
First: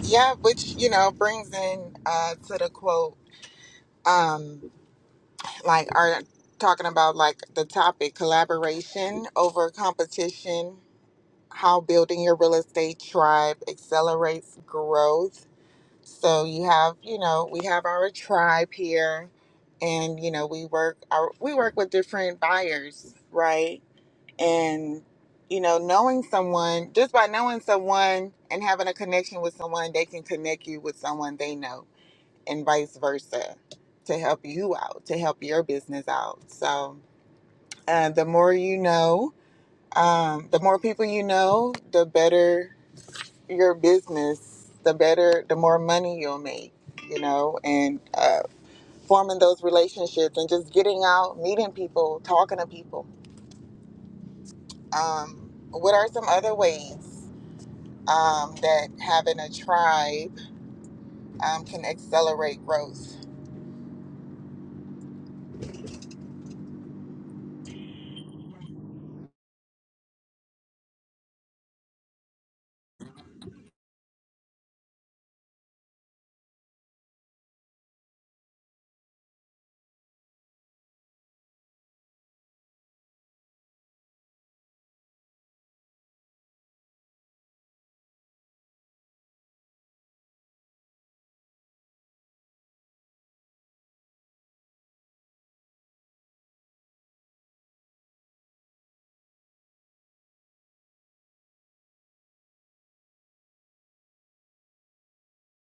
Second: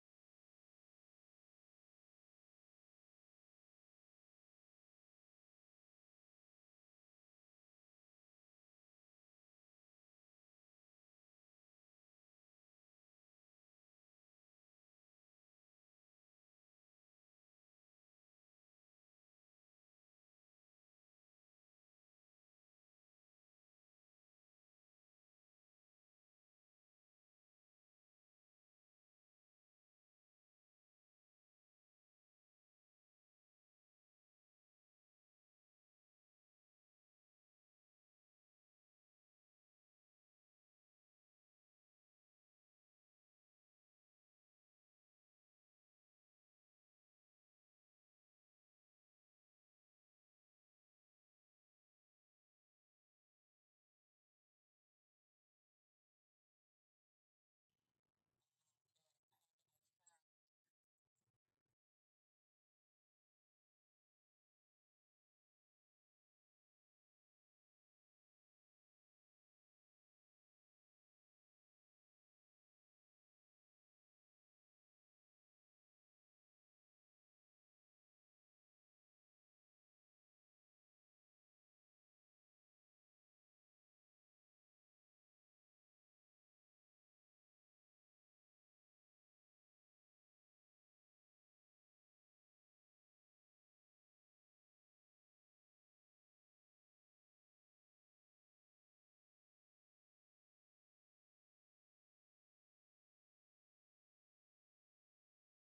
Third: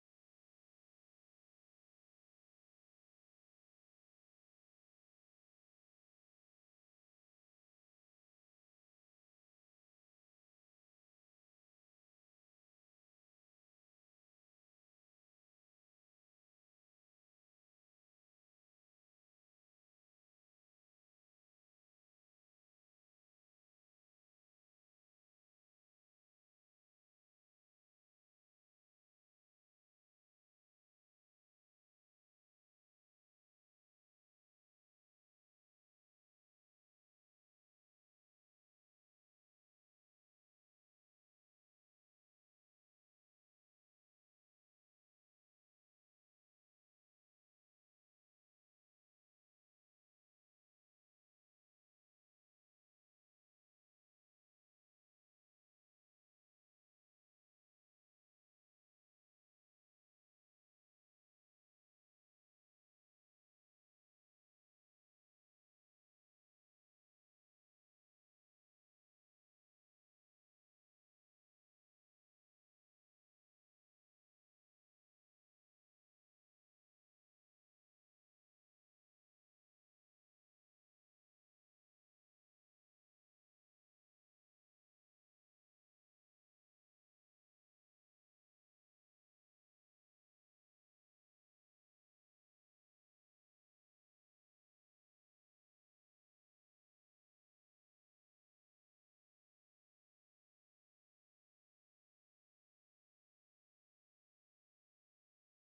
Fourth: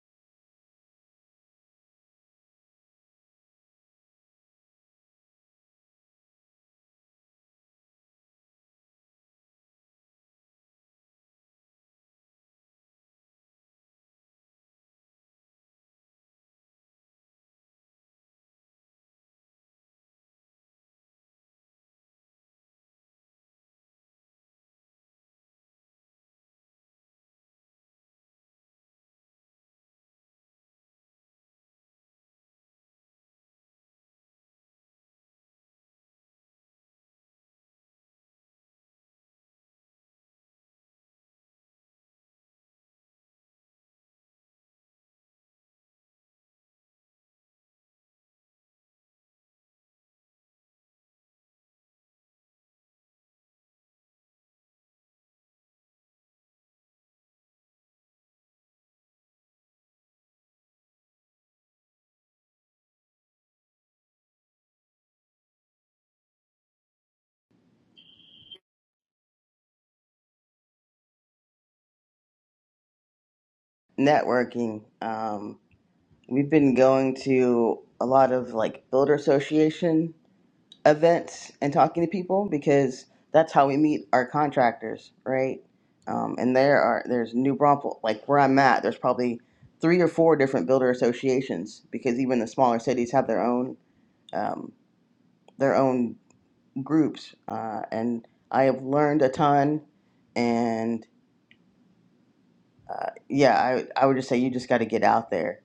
[SPEAKER 1] Yeah, which you know brings in uh, to the quote, um, like are talking about like the topic collaboration over competition, how building your real estate tribe accelerates growth. So you have you know we have our tribe here, and you know we work our we work with different buyers, right? And you know knowing someone just by knowing someone and having a connection with someone, they can connect you with someone they know and vice versa to help you out, to help your business out. So, uh, the more you know, um, the more people you know, the better your business, the better, the more money you'll make, you know, and uh, forming those relationships and just getting out, meeting people, talking to people. Um, what are some other ways um, that having a tribe um, can accelerate growth?
[SPEAKER 3] networking. Um, we've been going to a lot of like builder association events and talking to people because that's how we meet our contractors, right? Um, and there are there's New Braunfels, like where I'm at. There's probably three or four different builder associations because even the smaller cities have their own um, their own groups. Uh, and I have learned a ton. And uh, yeah, I I would just say you just got to get out there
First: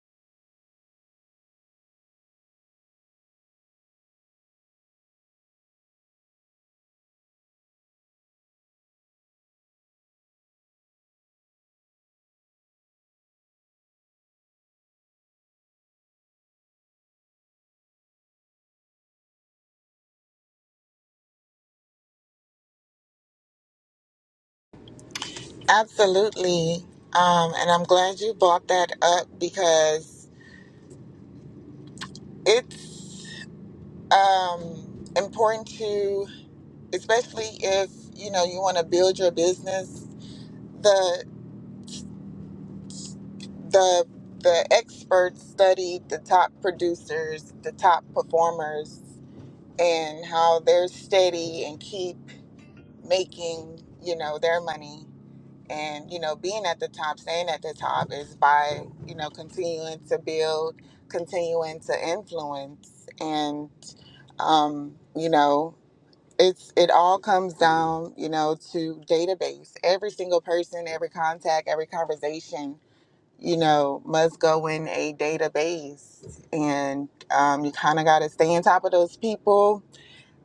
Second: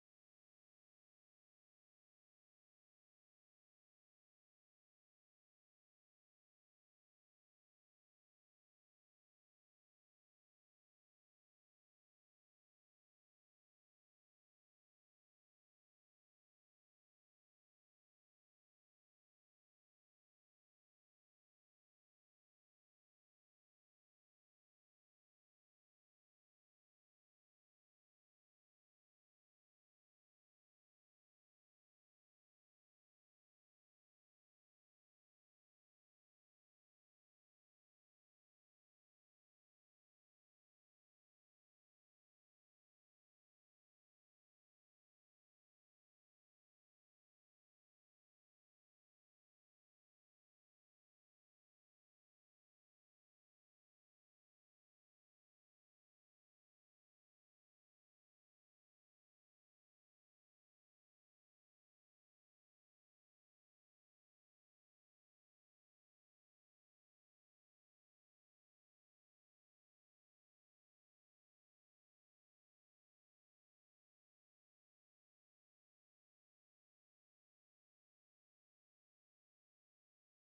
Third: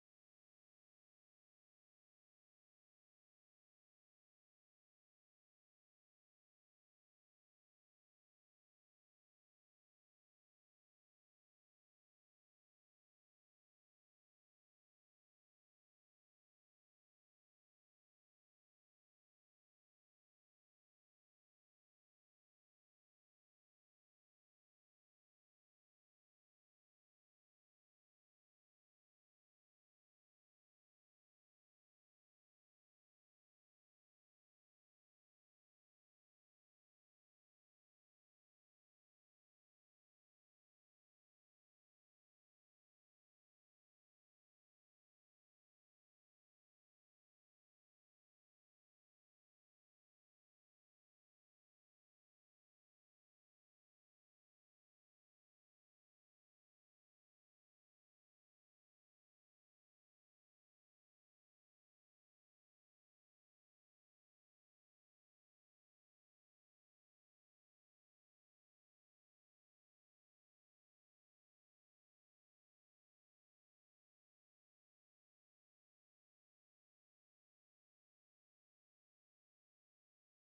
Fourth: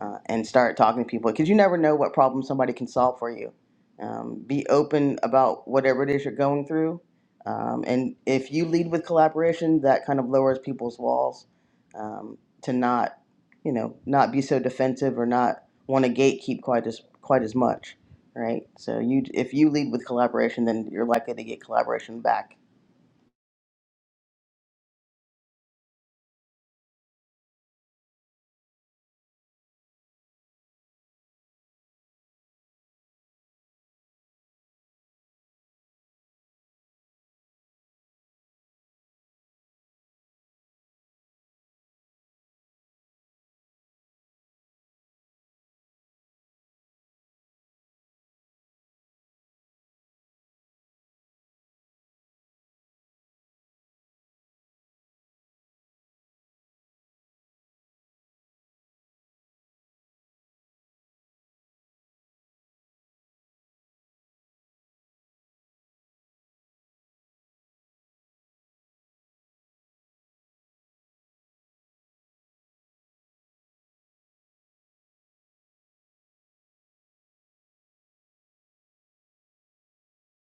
[SPEAKER 3] uh, and start talking to people because you never know what problem somebody can solve for you. Um, be open about whatever it is you're going through. Um, and if you lead with collaboration, that kind of lowers people's walls um, to not, you know, not be so defensive or not want to gatekeep quite as quite as much, right? So you, if you lead with collaboration, then you're likely to get collaboration back.
[SPEAKER 1] Absolutely. Um, and I'm glad you brought that up because it's um, important to, especially if you know you want to build your business. The the the experts study the top producers, the top performers, and how they're steady and keep making you know their money. and you know being at the top staying at the top is by you know continuing to build continuing to influence and um you know it's it all comes down you know to database every single person every contact every conversation you know must go in a database and um, you kind of got to stay on top of those people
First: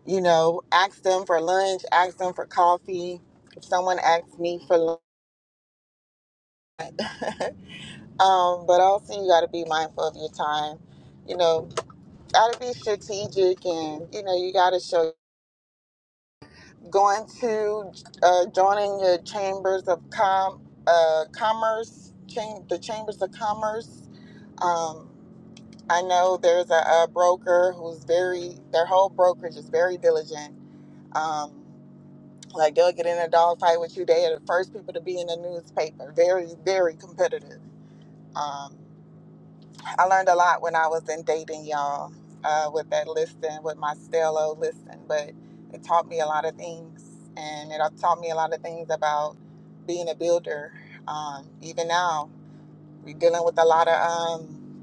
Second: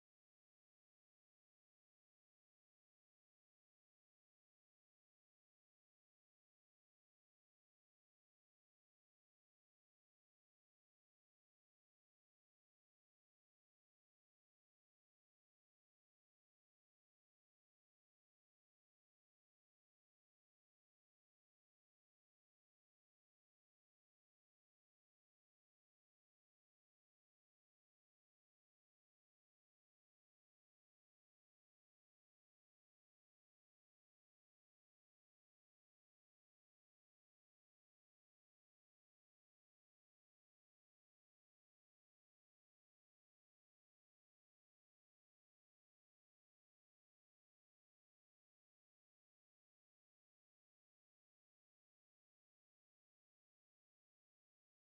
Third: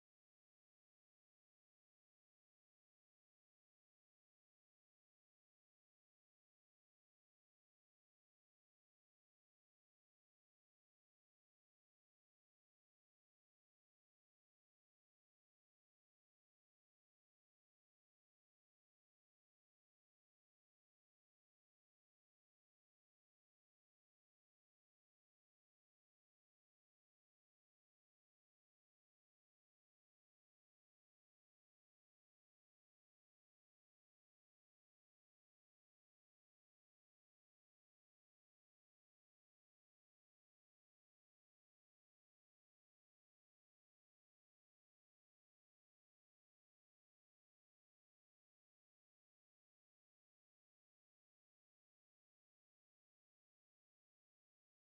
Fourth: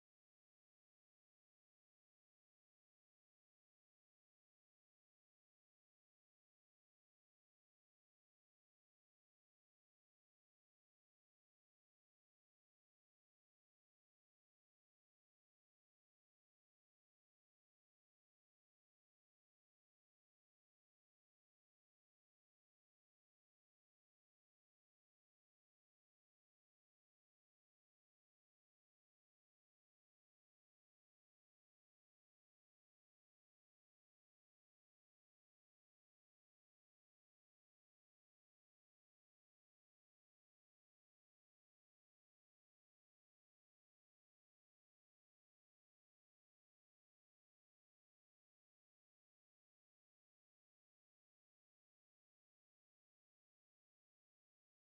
[SPEAKER 1] you know ask them for lunch ask them for coffee if someone asks me for lunch Um, but also you got to be mindful of your time. You know, got to be strategic, and you know you got to show going to uh, joining your chambers of com uh, commerce, cham- the chambers of commerce. Um, I know there's a, a broker who's very their whole brokerage is very diligent. Um, like they'll get in a dog fight with you. They are the first people to be in the newspaper. Very very competitive. Um, I learned a lot when I was in dating y'all uh, with that listing, with my Stello listing, but it taught me a lot of things. And it uh, taught me a lot of things about being a builder. Um, even now, we're dealing with a lot of, um,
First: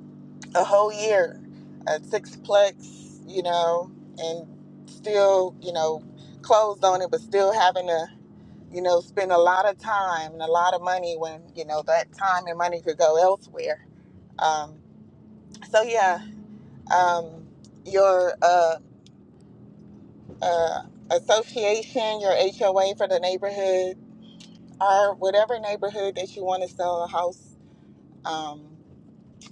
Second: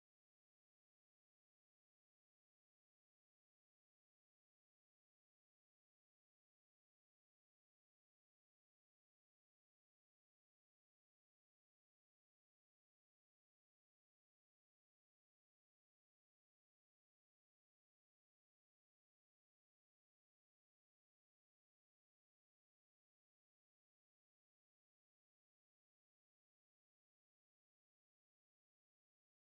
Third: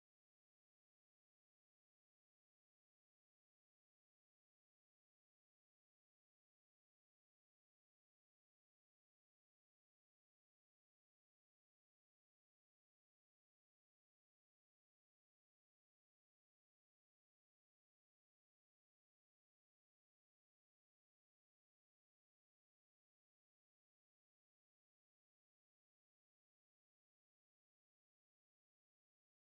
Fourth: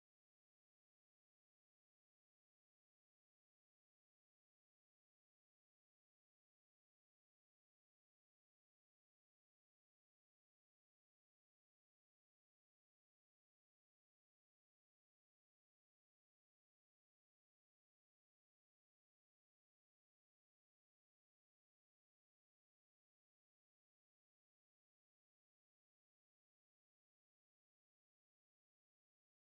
[SPEAKER 1] a whole year, a sixplex, you know, and still, you know, closed on it, but still having to, you know, spend a lot of time and a lot of money when, you know, that time and money could go elsewhere. Um, so, yeah, um, your uh, uh, association, your HOA for the neighborhood, or whatever neighborhood that you want to sell a house, um,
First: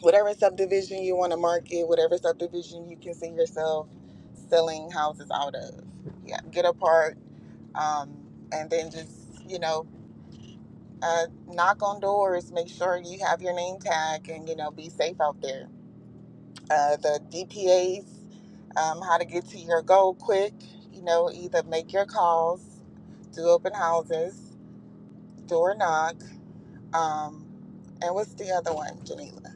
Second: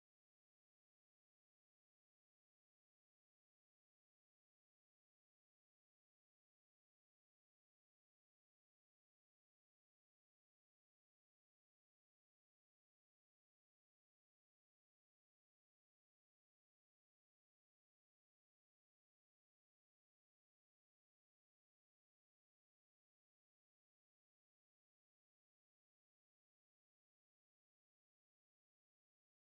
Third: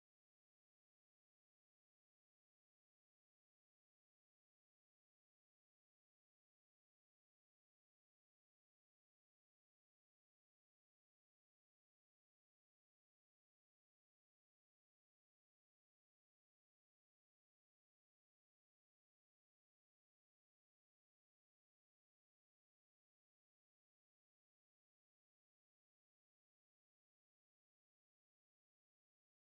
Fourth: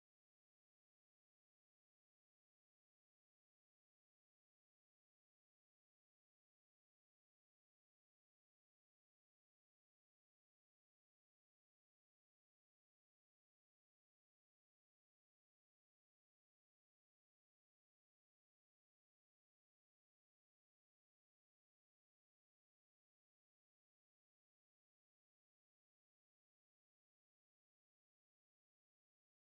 [SPEAKER 1] whatever subdivision you want to market, whatever subdivision you can see yourself selling houses out of. Yeah, get a part, um, and then just you know, uh, knock on doors, make sure you have your name tag, and you know, be safe out there. uh, the DPAs, um, how to get to your goal quick. You know, either make your calls, do open houses, door knock, um, and what's the other one, Janila?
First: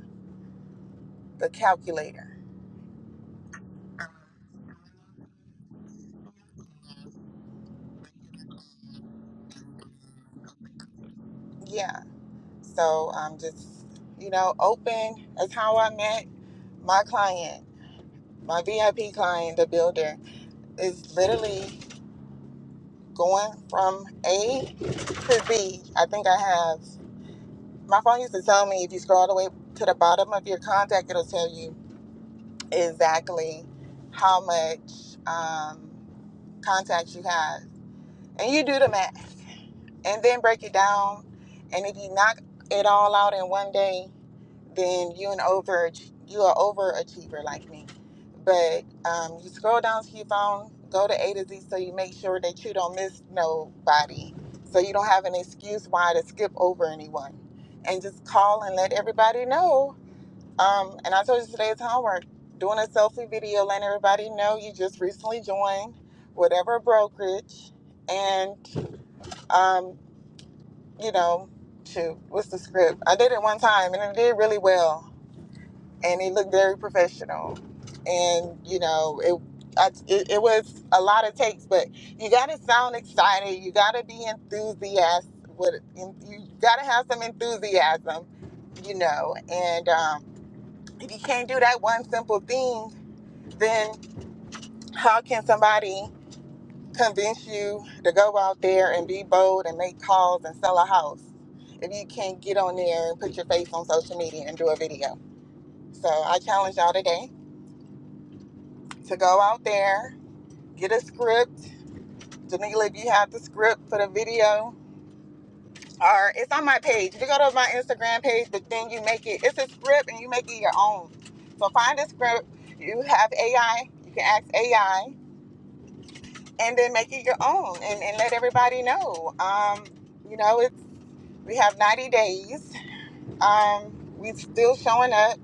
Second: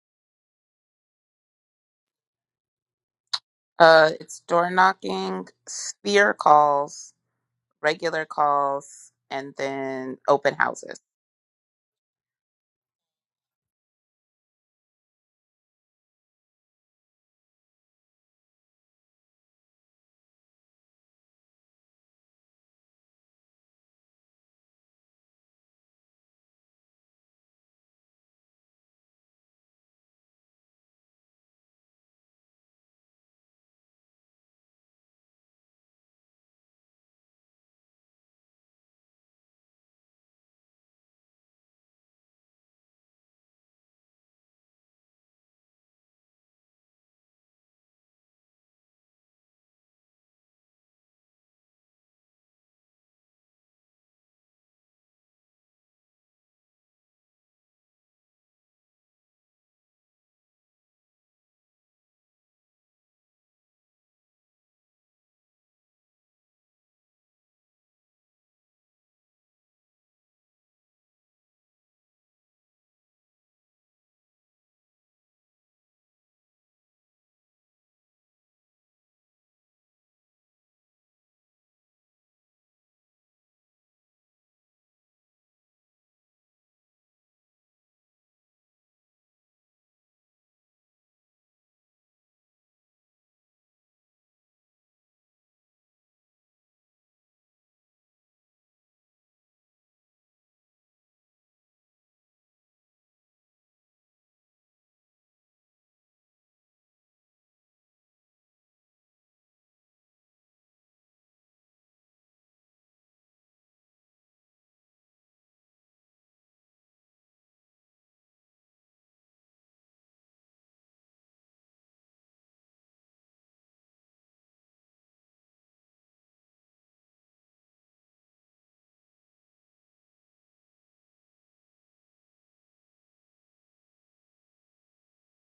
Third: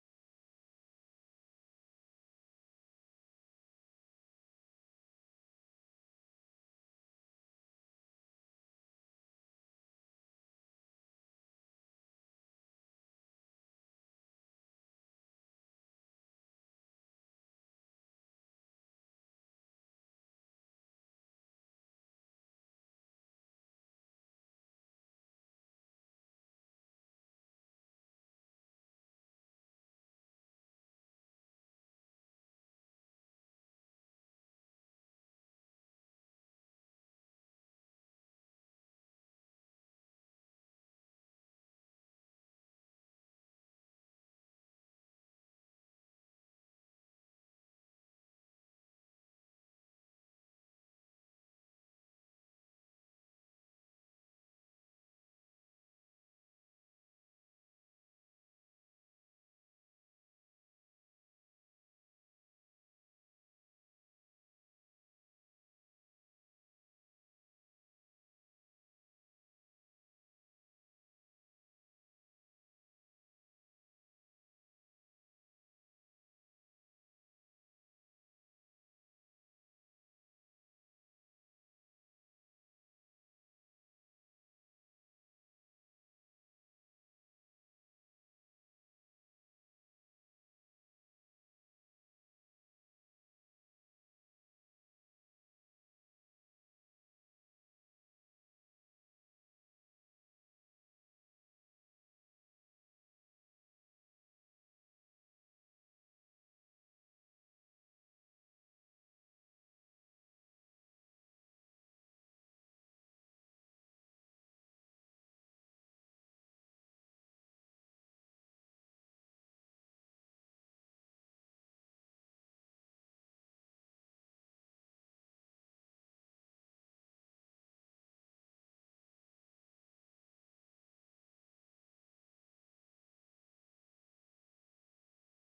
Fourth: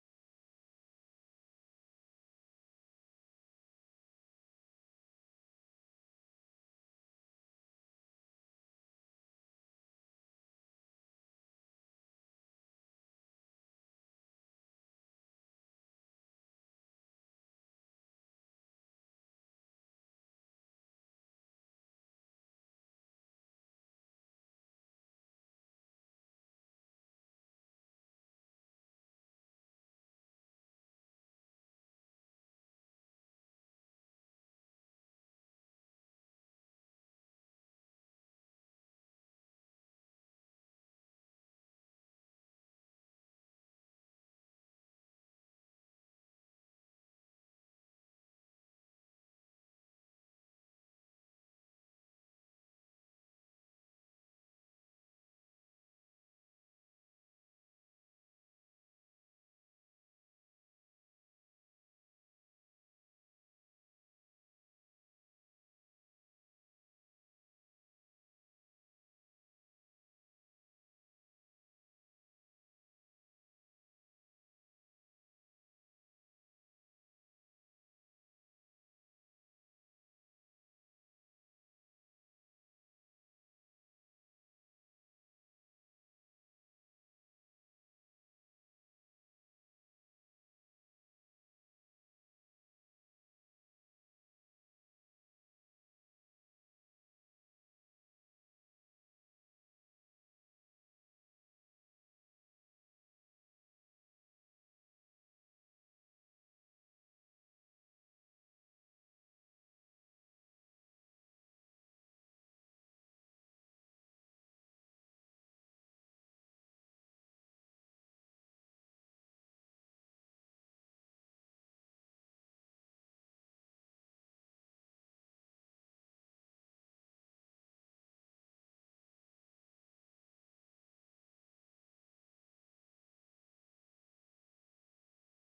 [SPEAKER 1] The calculator.
[SPEAKER 4] Uh, it's door knocking, sphere calls, regular calls, and then open houses.
[SPEAKER 1] Yeah. So um, just, you know, open is how I met my client, my VIP client, the builder, is literally going from A to Z. I think I have. My phone used to tell me if you scroll all the way to the bottom of your contact, it'll tell you exactly how much um, contacts you have. And you do the math and then break it down. And if you knock it all out in one day, then you an over you are overachiever like me. But um, you scroll down to your phone, go to A to Z, so you make sure that you don't miss nobody, so you don't have an excuse why to skip over anyone, and just call and let everybody know. Um, and I told you today's homework: doing a selfie video, letting everybody know you just recently joined whatever brokerage, and um, you know, shoot, what's the script? I did it one time, and it did really well and he looked very professional. And you know, it I, it, it was a lot of takes, but you got to sound excited. You got to be enthusiastic. With you got to have some enthusiasm, you know. And um, if you can't do that one simple thing, then how can somebody convince you to go out there and be bold and make calls and sell a house if you can't get on there and put your face on social media and do a video? So I challenge y'all today to go out there, get a script. Danila, if you have the script for the video, or it's on my page. If you go to my Instagram page, but then you make it, it's a script and you make it your own. So find a script. You have AI, you can ask AI, and then make it your own and, and let everybody know. Um, you know, it's we have 90 days. Um, we're still showing up,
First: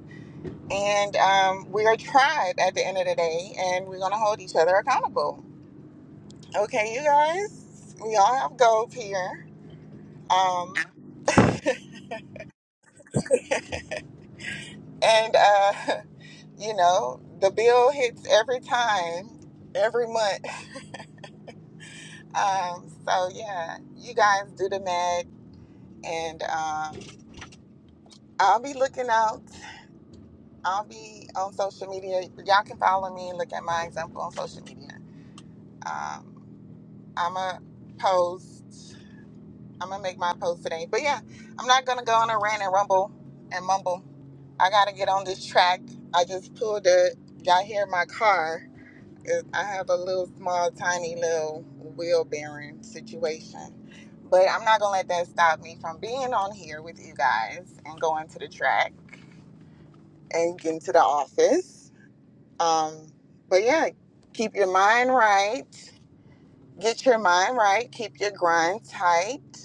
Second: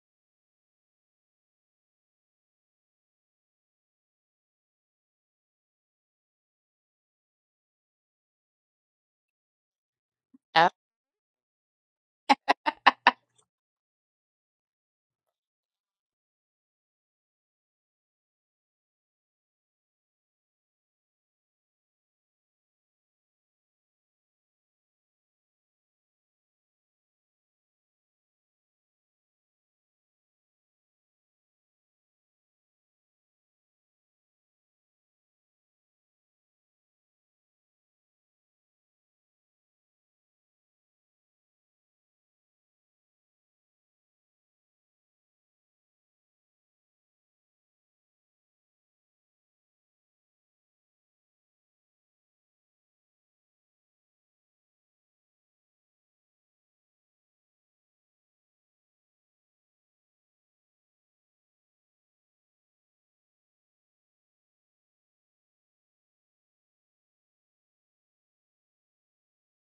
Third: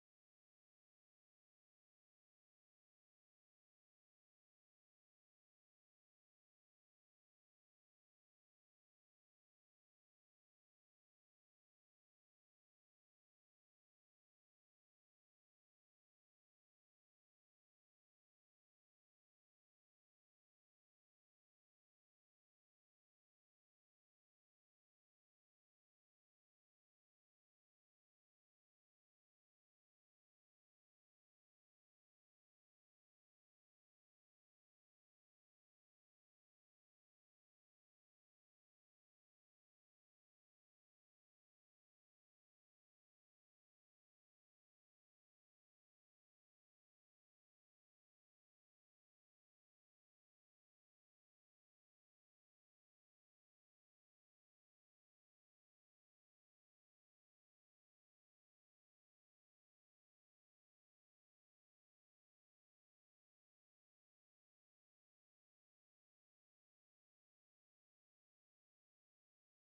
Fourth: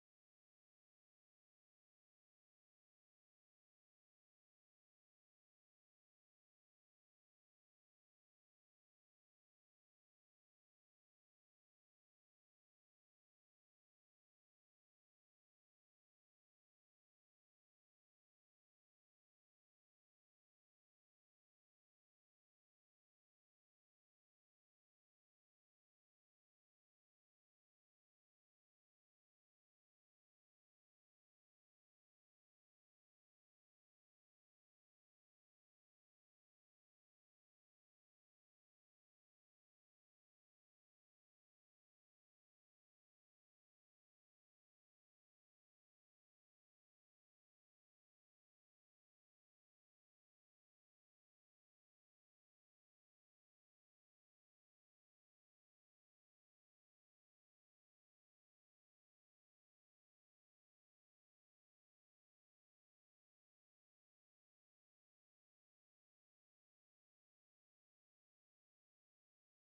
[SPEAKER 1] and um, we're a tribe at the end of the day, and we're gonna hold each other accountable. Okay, you guys, we all have goals here.
[SPEAKER 4] Yep.
[SPEAKER 1] Um, and, uh, you know, the bill hits every time, every month. Um, so, yeah, you guys do the math. And um, I'll be looking out. I'll be on social media. Y'all can follow me and look at my example on social media. Um, I'm a post. I'm gonna make my post today. But yeah, I'm not gonna go on a rant and rumble and mumble. I gotta get on this track. I just pulled it. Y'all hear my car? It- I have a little small, tiny little wheel bearing situation. But I'm not gonna let that stop me from being on here with you guys and going to the track and getting to the office. Um, but yeah, keep your mind right. Get your mind right. Keep your grind tight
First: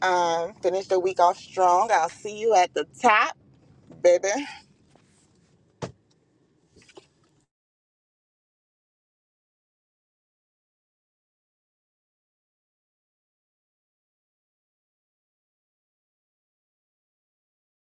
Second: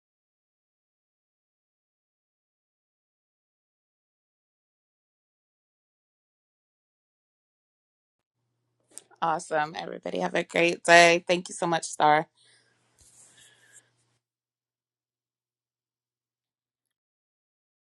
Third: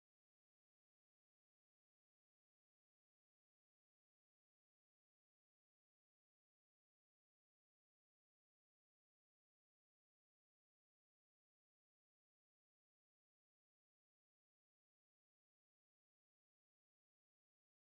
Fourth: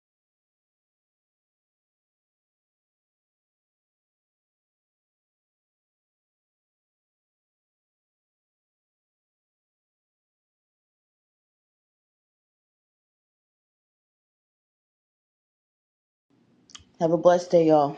[SPEAKER 1] Um, finish the week off strong. I'll see you at the top, baby.
[SPEAKER 4] Awesome. Everybody have a great day. Thank you so much, Star.
[SPEAKER 3] Have a blessed day, y'all.